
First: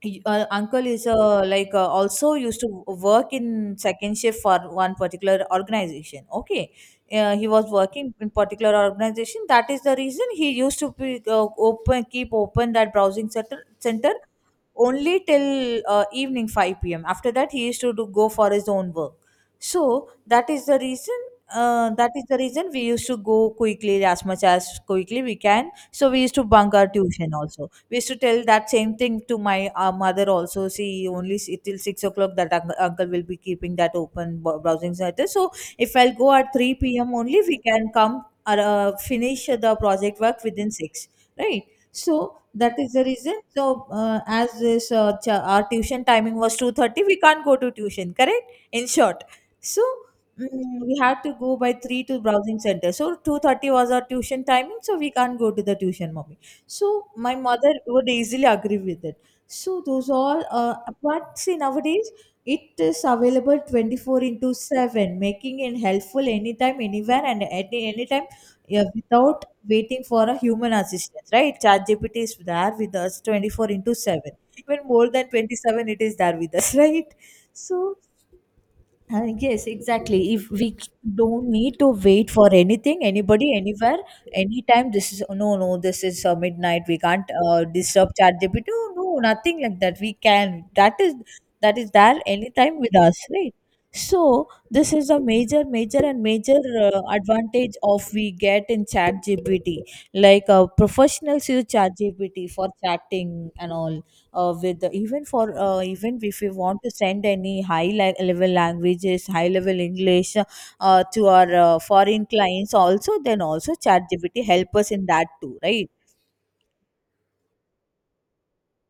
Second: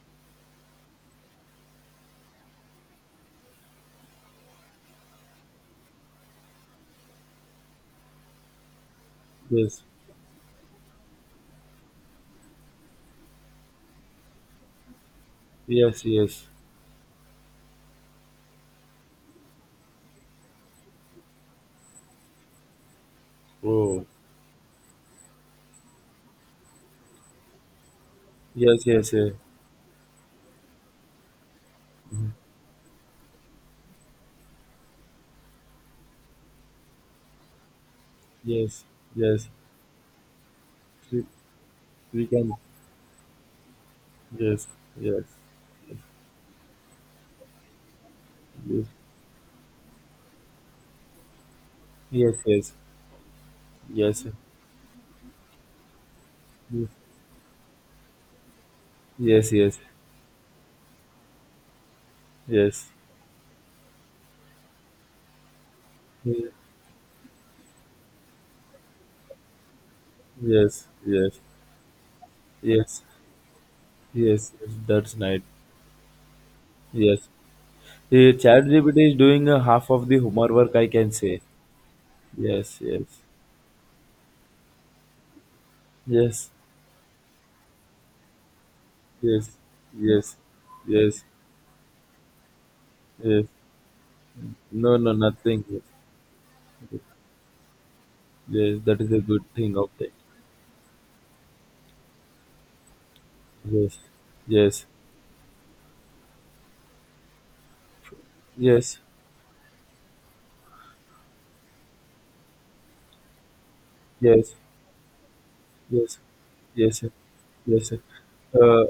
Speaker 2: Uncle is like also used to work in second shift for one particular organization. Okay, he was working in particular organization. That is
Speaker 1: yes,
Speaker 2: the reason he used to be, open keep open that browsing center only till
Speaker 1: yes,
Speaker 2: evening
Speaker 1: yes.
Speaker 2: 5 p.m. After that he used to go for his own work. So that is the reason, we used to go quickly,
Speaker 1: Oh,
Speaker 2: as much as quickly we can, so we used to bunk our tuition also. We used to tell that
Speaker 1: yes,
Speaker 2: same
Speaker 1: yes,
Speaker 2: thing
Speaker 1: yes,
Speaker 2: to my mother also. See, only till 6 o'clock that uncle will be keeping that open browsing center. So if I'll go at 3 p.m. only we can come or
Speaker 1: yes,
Speaker 2: finish
Speaker 1: yes.
Speaker 2: the project work within 6,
Speaker 1: We,
Speaker 2: right?
Speaker 1: we
Speaker 2: So
Speaker 1: can,
Speaker 2: that is the reason. So as
Speaker 1: yes,
Speaker 2: this
Speaker 1: yes,
Speaker 2: our
Speaker 1: yes,
Speaker 2: tuition timing was 2:30, we can't go to tuition, correct, in
Speaker 1: yes,
Speaker 2: short. So we had to go by 3 to
Speaker 1: yes,
Speaker 2: browsing
Speaker 1: yes,
Speaker 2: center, so 2:30 was our
Speaker 1: yes,
Speaker 2: tuition timing, so we can't go to the tuition, mommy.
Speaker 1: yes.
Speaker 2: So my mother would easily agree with it.
Speaker 1: Yes, yes,
Speaker 2: So those all, but see nowadays it
Speaker 1: yes,
Speaker 2: is available 24 into 7, making it helpful
Speaker 1: yes,
Speaker 2: anytime, anywhere, and at any time, yeah, without waiting for a human
Speaker 1: yes,
Speaker 2: assistance, right? ChatGPT is there with
Speaker 1: yes, yes,
Speaker 2: us 24 into 7.
Speaker 1: yes,
Speaker 2: Even more
Speaker 1: that's
Speaker 2: than
Speaker 1: right.
Speaker 2: 27, it is there with us, <laughs> right?
Speaker 1: Yes.
Speaker 2: So
Speaker 1: Eh, ChatGPT is doing
Speaker 2: yes,
Speaker 1: half of the
Speaker 2: exactly. If
Speaker 1: homework,
Speaker 2: we
Speaker 1: work, I can say.
Speaker 2: don't need to wait for
Speaker 1: Yes,
Speaker 2: anything,
Speaker 1: yes,
Speaker 2: anybody, anywhere, anytime. This is no, no, this is
Speaker 1: yes,
Speaker 2: midnight. We can't disturb ChatGPT. No, no,
Speaker 1: yes,
Speaker 2: nothing like that. We
Speaker 1: yes,
Speaker 2: can. That is
Speaker 1: yes,
Speaker 2: that is there anytime with us,
Speaker 1: yes.
Speaker 2: right? So this
Speaker 1: No,
Speaker 2: is
Speaker 1: no,
Speaker 2: a major,
Speaker 1: nothing.
Speaker 2: major, and major advantage of we get
Speaker 1: Yes,
Speaker 2: in
Speaker 1: that is a good
Speaker 2: ChatGPT.
Speaker 1: thing of that.
Speaker 2: Like professionals use ChatGPT for chatting and
Speaker 1: Yes,
Speaker 2: all, with
Speaker 1: yes,
Speaker 2: even for even if we want to send any level
Speaker 1: yes,
Speaker 2: languages, high level English to our foreign clients, also then also ChatGPT
Speaker 1: yes,
Speaker 2: help us in that too, right?
Speaker 1: yes, yes, sir, yes, sir. Uh,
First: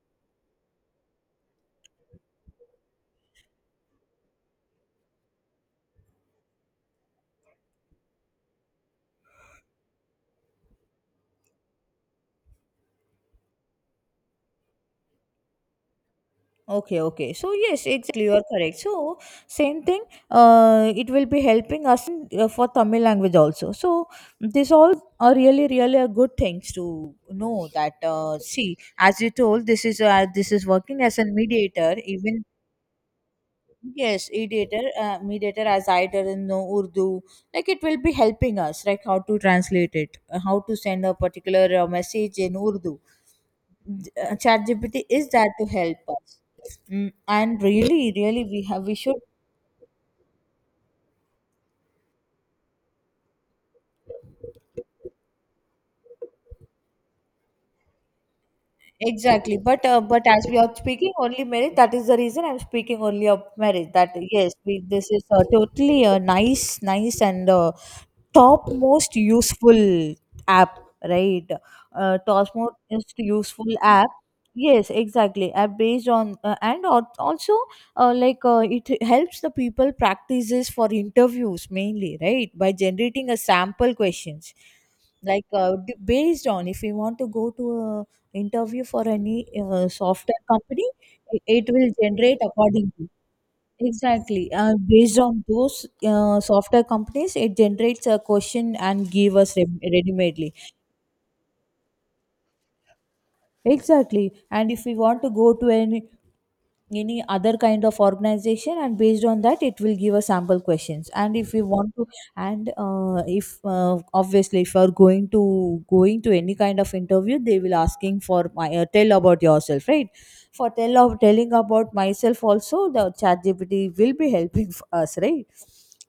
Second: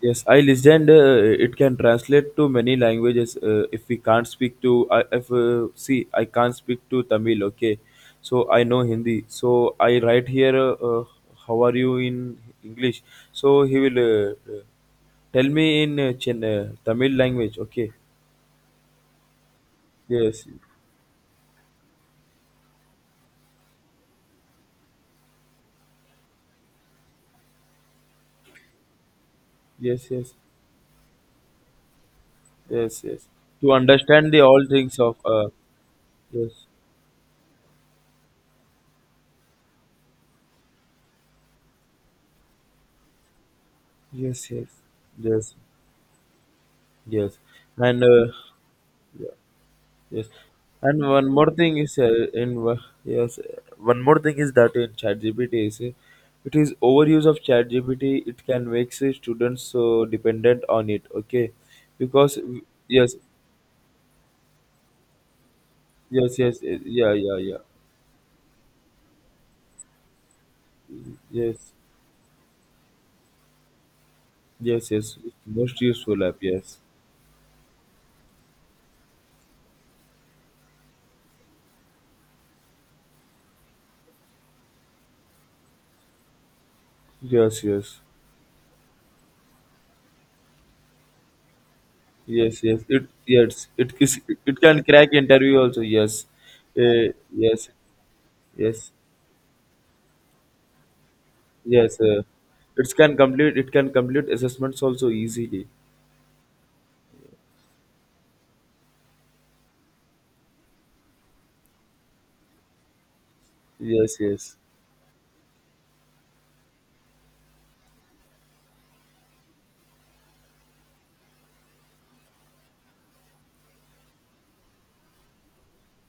Speaker 1: yes, I listened. It can translate to many languages. If we can't speak to, I if see, I can't speak to Tamil. Okay, so I know Hindi. So I write here. How are you in English? So he will tell me in Chin,
Speaker 2: Okay,
Speaker 1: Tamil
Speaker 2: okay, so
Speaker 1: language.
Speaker 2: yes,
Speaker 1: Okay.
Speaker 2: exactly, you are correct. So same thing,
Speaker 1: Yes,
Speaker 2: it will be helping us in, for Tamil language also. So this all are really, really a good things to know that, see, as you told,
Speaker 1: yes, yes,
Speaker 2: this is working as a mediator even.
Speaker 1: yes, yes. To
Speaker 2: Yes,
Speaker 1: understand the all
Speaker 2: mediator,
Speaker 1: things of
Speaker 2: mediator, as I don't
Speaker 1: yes,
Speaker 2: know Urdu, like it will be helping us, like how to translate it, how to send a particular message in Urdu.
Speaker 1: yes, yes,
Speaker 2: ChatGPT is there
Speaker 1: yes.
Speaker 2: to help us,
Speaker 1: Yes,
Speaker 2: and
Speaker 1: and
Speaker 2: really,
Speaker 1: uh,
Speaker 2: really, we should
Speaker 1: yeah, yes, and one more thing is in wo- yes, one more thing is that in ChatGPT is it is overuse of ChatGPT. It can make say,
Speaker 2: exactly.
Speaker 1: students so
Speaker 2: But as we
Speaker 1: dependent
Speaker 2: are
Speaker 1: on it.
Speaker 2: speaking only
Speaker 1: Okay,
Speaker 2: marriage, that is the
Speaker 1: because
Speaker 2: reason I'm speaking
Speaker 1: yes,
Speaker 2: only of marriage. That yes, we, this is totally a
Speaker 1: yes, yes, eh,
Speaker 2: nice,
Speaker 1: yeah,
Speaker 2: nice
Speaker 1: yeah,
Speaker 2: and
Speaker 1: yeah,
Speaker 2: top most useful app, right?
Speaker 1: yes,
Speaker 2: Top most useful app, yes,
Speaker 1: yes, yes. It's
Speaker 2: exactly, app
Speaker 1: most
Speaker 2: based
Speaker 1: useful
Speaker 2: on
Speaker 1: app. Yes,
Speaker 2: and also like it helps the people practices for interviews mainly, right, by generating a sample questions, like based on if you want to go
Speaker 1: yes,
Speaker 2: to
Speaker 1: yes,
Speaker 2: a interview for any software company, it will generate
Speaker 1: yes, yes. It
Speaker 2: accordingly.
Speaker 1: yes, it is.
Speaker 2: Exactly.
Speaker 1: It can crack
Speaker 2: Based on
Speaker 1: interview also.
Speaker 2: those
Speaker 1: Yes,
Speaker 2: software
Speaker 1: uh,
Speaker 2: companies, it
Speaker 1: yes,
Speaker 2: generates a question
Speaker 1: yes.
Speaker 2: and give us ready-madely.
Speaker 1: Yes, it can complete
Speaker 2: Exactly. And
Speaker 1: assessments
Speaker 2: if we
Speaker 1: also
Speaker 2: want to go
Speaker 1: easily.
Speaker 2: to any other kind of organization and based on that, it will give a sample questions, and if we want to, and if
Speaker 1: Yes, yes,
Speaker 2: obviously, if you are going to any kind of interview, they will asking for my tell about yourself, right? For tell of telling about myself also the Chat GPT will be helping for us, right?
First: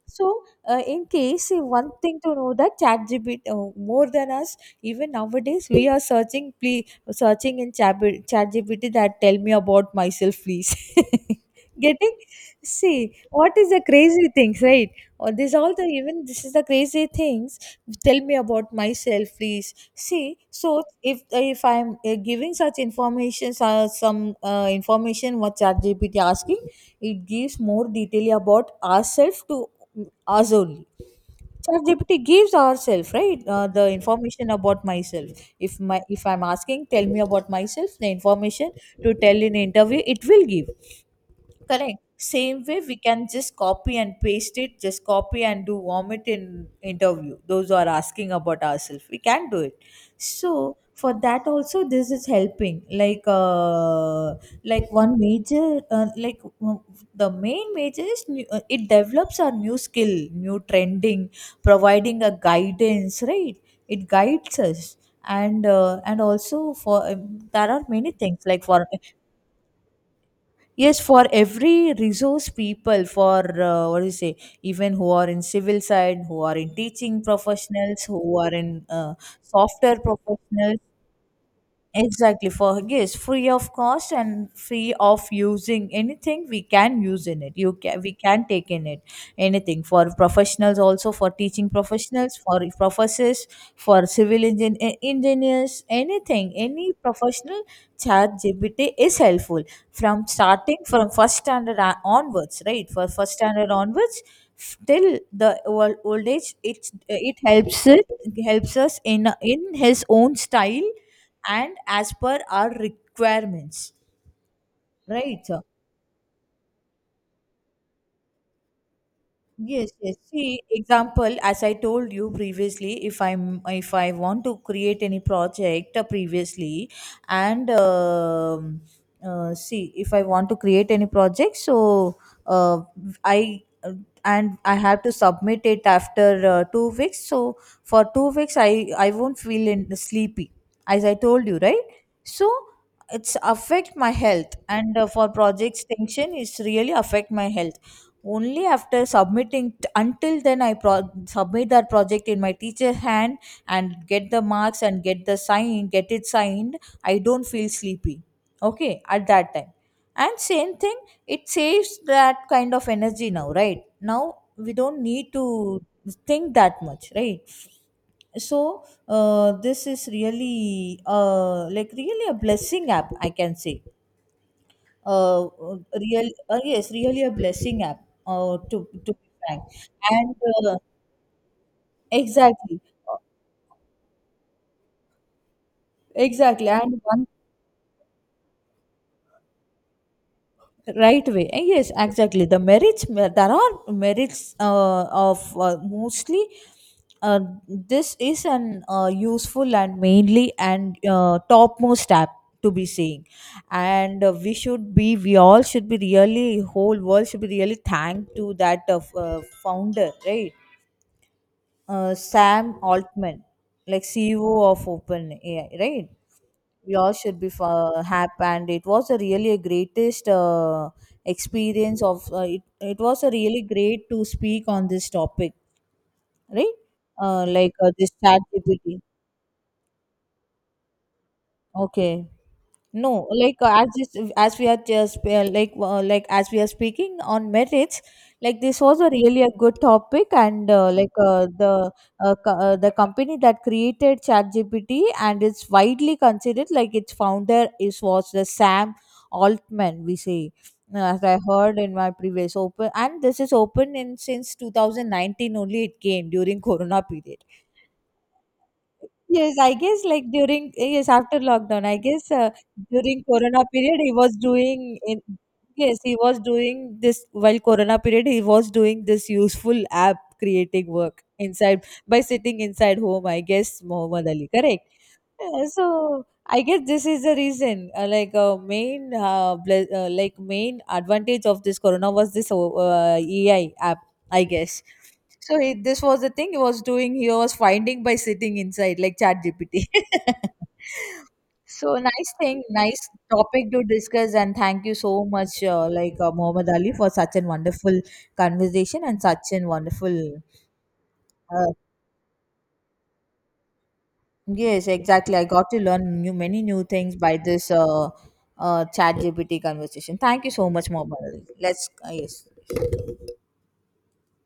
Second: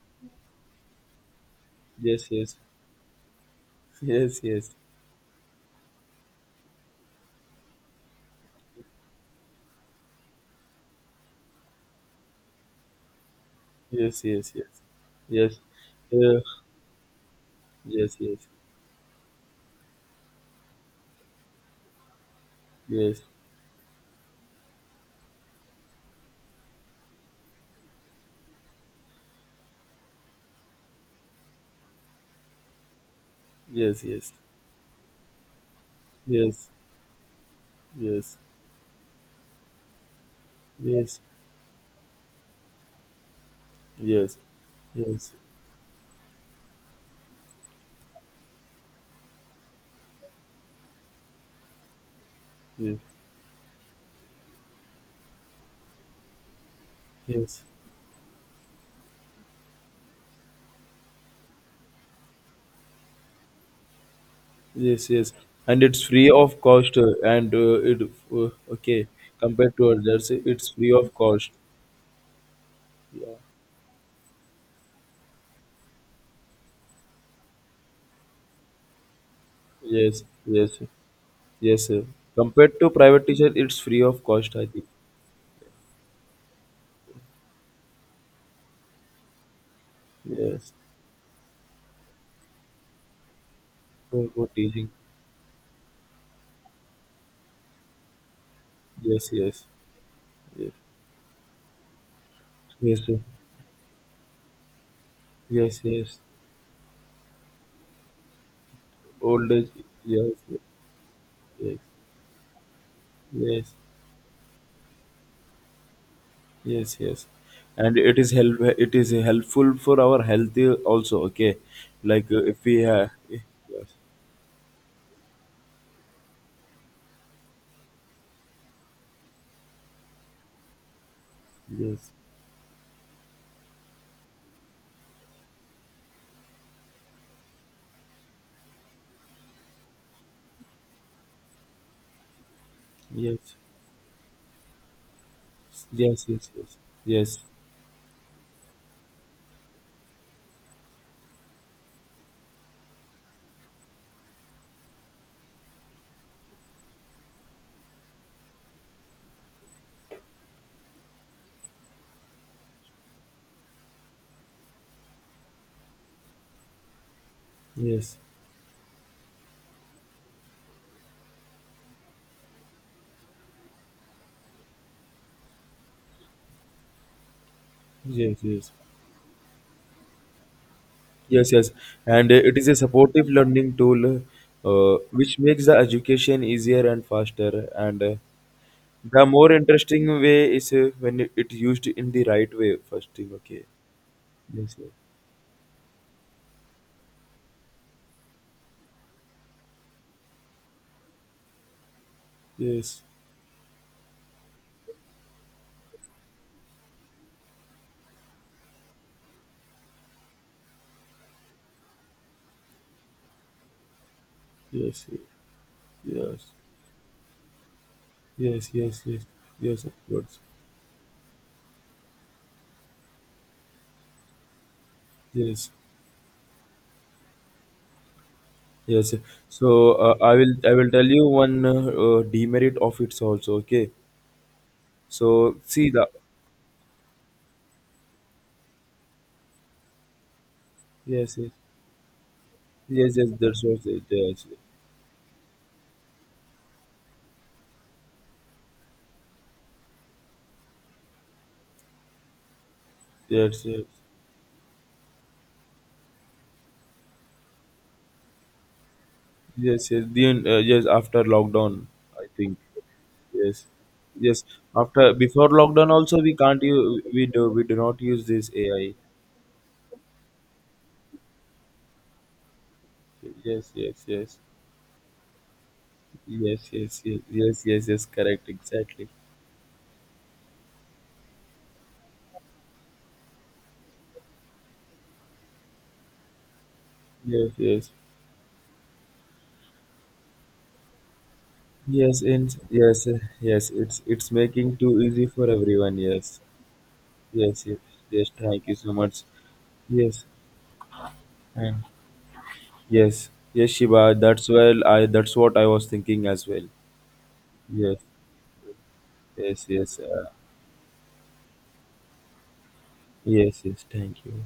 Speaker 2: So in case, one thing
Speaker 1: yes,
Speaker 2: to know
Speaker 1: yes,
Speaker 2: that Chat GPT, more than
Speaker 1: yes,
Speaker 2: us,
Speaker 1: yes,
Speaker 2: even nowadays we are searching, please, searching in ChatGPT that tell me about myself, please. <laughs> Getting, see what is the
Speaker 1: yes,
Speaker 2: crazy
Speaker 1: yes,
Speaker 2: things,
Speaker 1: yes,
Speaker 2: right? Or this
Speaker 1: yes,
Speaker 2: all, the even
Speaker 1: yeah,
Speaker 2: this is the crazy things.
Speaker 1: yes,
Speaker 2: Tell me
Speaker 1: yes,
Speaker 2: about myself, please. See, so if I'm giving such
Speaker 1: yes,
Speaker 2: information, some information what ChatGPT asking, it gives more detail about ourselves to us only. ChatGPT gives ourselves, right, the
Speaker 1: yes, yes, yes, yes, yes, yes, yes,
Speaker 2: information about myself. If I'm asking, tell me about myself, the information to tell in interview, it will give. Correct. Same way, we can just copy and paste it, just copy and do vomit in interview. Those who are asking about ourselves, we can do it. So for that also, this is helping.
Speaker 1: yes,
Speaker 2: Like one major, like the
Speaker 1: yes,
Speaker 2: main major is new, it develops our new skill, new trending, providing a guidance, right? It guides us,
Speaker 1: yes, yes, and it's
Speaker 2: and
Speaker 1: free of
Speaker 2: also
Speaker 1: cost,
Speaker 2: for
Speaker 1: and
Speaker 2: there are
Speaker 1: uh, it
Speaker 2: many things like for,
Speaker 1: okay compared to others, it's free
Speaker 2: yes,
Speaker 1: of
Speaker 2: for
Speaker 1: cost.
Speaker 2: every resource people,
Speaker 1: Yeah.
Speaker 2: for what do you say, even who are in civil side, who are in teaching professionals, who are in software
Speaker 1: Yes,
Speaker 2: professionals.
Speaker 1: yes, yes, sir.
Speaker 2: Exactly, for
Speaker 1: Compared to
Speaker 2: yes,
Speaker 1: private
Speaker 2: free
Speaker 1: teacher,
Speaker 2: of
Speaker 1: it's free
Speaker 2: cost
Speaker 1: of
Speaker 2: and
Speaker 1: cost, I think.
Speaker 2: free of using anything, we can use in it. You can, we can take in it anything, for
Speaker 1: Yes,
Speaker 2: professionals, also for teaching professionals, for professors, for
Speaker 1: for good teaching.
Speaker 2: engineers, anything, any professional, Chat GPT is
Speaker 1: Yes,
Speaker 2: helpful,
Speaker 1: yes,
Speaker 2: from
Speaker 1: yes,
Speaker 2: starting from first standard onwards, right,
Speaker 1: yes,
Speaker 2: for
Speaker 1: sir,
Speaker 2: first standard onwards, till the
Speaker 1: yes,
Speaker 2: old,
Speaker 1: yes.
Speaker 2: old age. It helps, it helps us
Speaker 1: Old age.
Speaker 2: in his
Speaker 1: Yes,
Speaker 2: own style and
Speaker 1: yes,
Speaker 2: as per our
Speaker 1: yes,
Speaker 2: requirements, right?
Speaker 1: yes, yes. And it is help. It is helpful
Speaker 2: Yes,
Speaker 1: for
Speaker 2: yes.
Speaker 1: our health
Speaker 2: See,
Speaker 1: also.
Speaker 2: example,
Speaker 1: Okay,
Speaker 2: as I told you
Speaker 1: like if we
Speaker 2: previously,
Speaker 1: have.
Speaker 2: if
Speaker 1: Yes,
Speaker 2: I want to create any project, previously, and see, if I want to create any project,
Speaker 1: yes,
Speaker 2: so uh, I and I have to submit it after 2 weeks. So for 2 weeks, I won't feel in sleepy, as I told you, right? So it's
Speaker 1: yes,
Speaker 2: affect my health, and for projects
Speaker 1: yes, yes,
Speaker 2: tension,
Speaker 1: yes,
Speaker 2: is
Speaker 1: yes,
Speaker 2: really affect
Speaker 1: yes,
Speaker 2: my health, only after submitting until then, submit that project in my teacher hand, and get the marks and get the sign, get it signed, I don't feel sleepy, okay, at that time. And same thing, it saves that kind of energy. Now right now, we don't need to think that much, right? So this is really like really a blessing app, I can say, uh, real yes, really a blessing app,
Speaker 1: yes, yes,
Speaker 2: to be frank. And uh,
Speaker 1: yes, yes. And it is a
Speaker 2: exactly,
Speaker 1: supportive learning tool, which makes the education
Speaker 2: exactly,
Speaker 1: easier
Speaker 2: and
Speaker 1: and
Speaker 2: one
Speaker 1: faster and. The more interesting way is when
Speaker 2: right
Speaker 1: it
Speaker 2: way.
Speaker 1: it used
Speaker 2: Yes,
Speaker 1: in the
Speaker 2: exactly,
Speaker 1: right
Speaker 2: the
Speaker 1: way.
Speaker 2: merits,
Speaker 1: First thing,
Speaker 2: there
Speaker 1: okay.
Speaker 2: are merits
Speaker 1: Yes, sir,
Speaker 2: of mostly uh, this is an useful and mainly and topmost app to be
Speaker 1: yes,
Speaker 2: seeing. And we should be, we all should be really, whole world should be really thanked to that of founder, right, Sam Altman, like CEO of
Speaker 1: yes, yes,
Speaker 2: OpenAI, right?
Speaker 1: yes,
Speaker 2: We all should be happy, and
Speaker 1: yes,
Speaker 2: it
Speaker 1: yes,
Speaker 2: was a
Speaker 1: yes,
Speaker 2: really a
Speaker 1: yes, of
Speaker 2: greatest
Speaker 1: course.
Speaker 2: experience of it. It was a really great to speak on this topic,
Speaker 1: Yes,
Speaker 2: right? Like this Chat GPT.
Speaker 1: yes. So I will tell you one
Speaker 2: Okay.
Speaker 1: demerit of its
Speaker 2: No, like
Speaker 1: also.
Speaker 2: as
Speaker 1: Okay.
Speaker 2: as we are just
Speaker 1: So see the
Speaker 2: like as we are speaking on merits, like this was a really a good topic, and like
Speaker 1: yes, yes,
Speaker 2: the the
Speaker 1: yes, yes.
Speaker 2: company that
Speaker 1: That's what it
Speaker 2: created
Speaker 1: is. Yes,
Speaker 2: ChatGPT, and it's widely considered like its founder is was the Sam Altman, we say. As I heard in my previous open, and this is
Speaker 1: yes, yes.
Speaker 2: open in since 2019 only. It came during <laughs> Corona period. Yes, I
Speaker 1: Yes,
Speaker 2: guess,
Speaker 1: yes,
Speaker 2: like
Speaker 1: then
Speaker 2: during,
Speaker 1: yes
Speaker 2: yes,
Speaker 1: after
Speaker 2: after lockdown,
Speaker 1: lockdown,
Speaker 2: I
Speaker 1: I
Speaker 2: guess,
Speaker 1: think.
Speaker 2: during Corona
Speaker 1: Yes,
Speaker 2: period he was
Speaker 1: yes.
Speaker 2: doing
Speaker 1: After
Speaker 2: in,
Speaker 1: before lockdown
Speaker 2: yes, he
Speaker 1: also we
Speaker 2: was
Speaker 1: can't
Speaker 2: doing
Speaker 1: use
Speaker 2: this
Speaker 1: we do
Speaker 2: while
Speaker 1: we do
Speaker 2: Corona
Speaker 1: not
Speaker 2: period,
Speaker 1: use
Speaker 2: he
Speaker 1: this
Speaker 2: was
Speaker 1: AI.
Speaker 2: doing this useful app creating work inside, by sitting inside home, I
Speaker 1: Yes,
Speaker 2: guess.
Speaker 1: yes,
Speaker 2: Muhammad
Speaker 1: yes,
Speaker 2: Ali, correct? So I
Speaker 1: yes,
Speaker 2: guess
Speaker 1: yes,
Speaker 2: this
Speaker 1: yes,
Speaker 2: is the
Speaker 1: yes, yes,
Speaker 2: reason,
Speaker 1: yes.
Speaker 2: like
Speaker 1: Correct, exactly.
Speaker 2: like main advantage of this Corona was this AI app, I guess. So he, this was the thing he was doing. He
Speaker 1: Yes,
Speaker 2: was
Speaker 1: yes,
Speaker 2: finding by sitting inside, like Chat GPT. <laughs> So
Speaker 1: yes,
Speaker 2: nice
Speaker 1: and
Speaker 2: thing,
Speaker 1: yes,
Speaker 2: nice
Speaker 1: yes.
Speaker 2: topic to
Speaker 1: It's
Speaker 2: discuss, and
Speaker 1: making
Speaker 2: thank you
Speaker 1: too
Speaker 2: so
Speaker 1: easy for
Speaker 2: much,
Speaker 1: everyone.
Speaker 2: like
Speaker 1: Yes,
Speaker 2: Muhammad Ali, for such a
Speaker 1: yes, yes,
Speaker 2: wonderful
Speaker 1: yes, thank you so
Speaker 2: conversation and
Speaker 1: much.
Speaker 2: such a
Speaker 1: Yes,
Speaker 2: wonderful. Uh,
Speaker 1: and yes, yes, Shiva. That's well.
Speaker 2: yes,
Speaker 1: I
Speaker 2: exactly.
Speaker 1: that's
Speaker 2: I
Speaker 1: what I
Speaker 2: got to
Speaker 1: was
Speaker 2: learn
Speaker 1: thinking
Speaker 2: new,
Speaker 1: as
Speaker 2: many
Speaker 1: well.
Speaker 2: new things by this
Speaker 1: Yes,
Speaker 2: Chat GPT
Speaker 1: yes, yes.
Speaker 2: conversation. Thank you so much, Muhammad Ali. Let's yes.
Speaker 1: Yes, yes, thank you.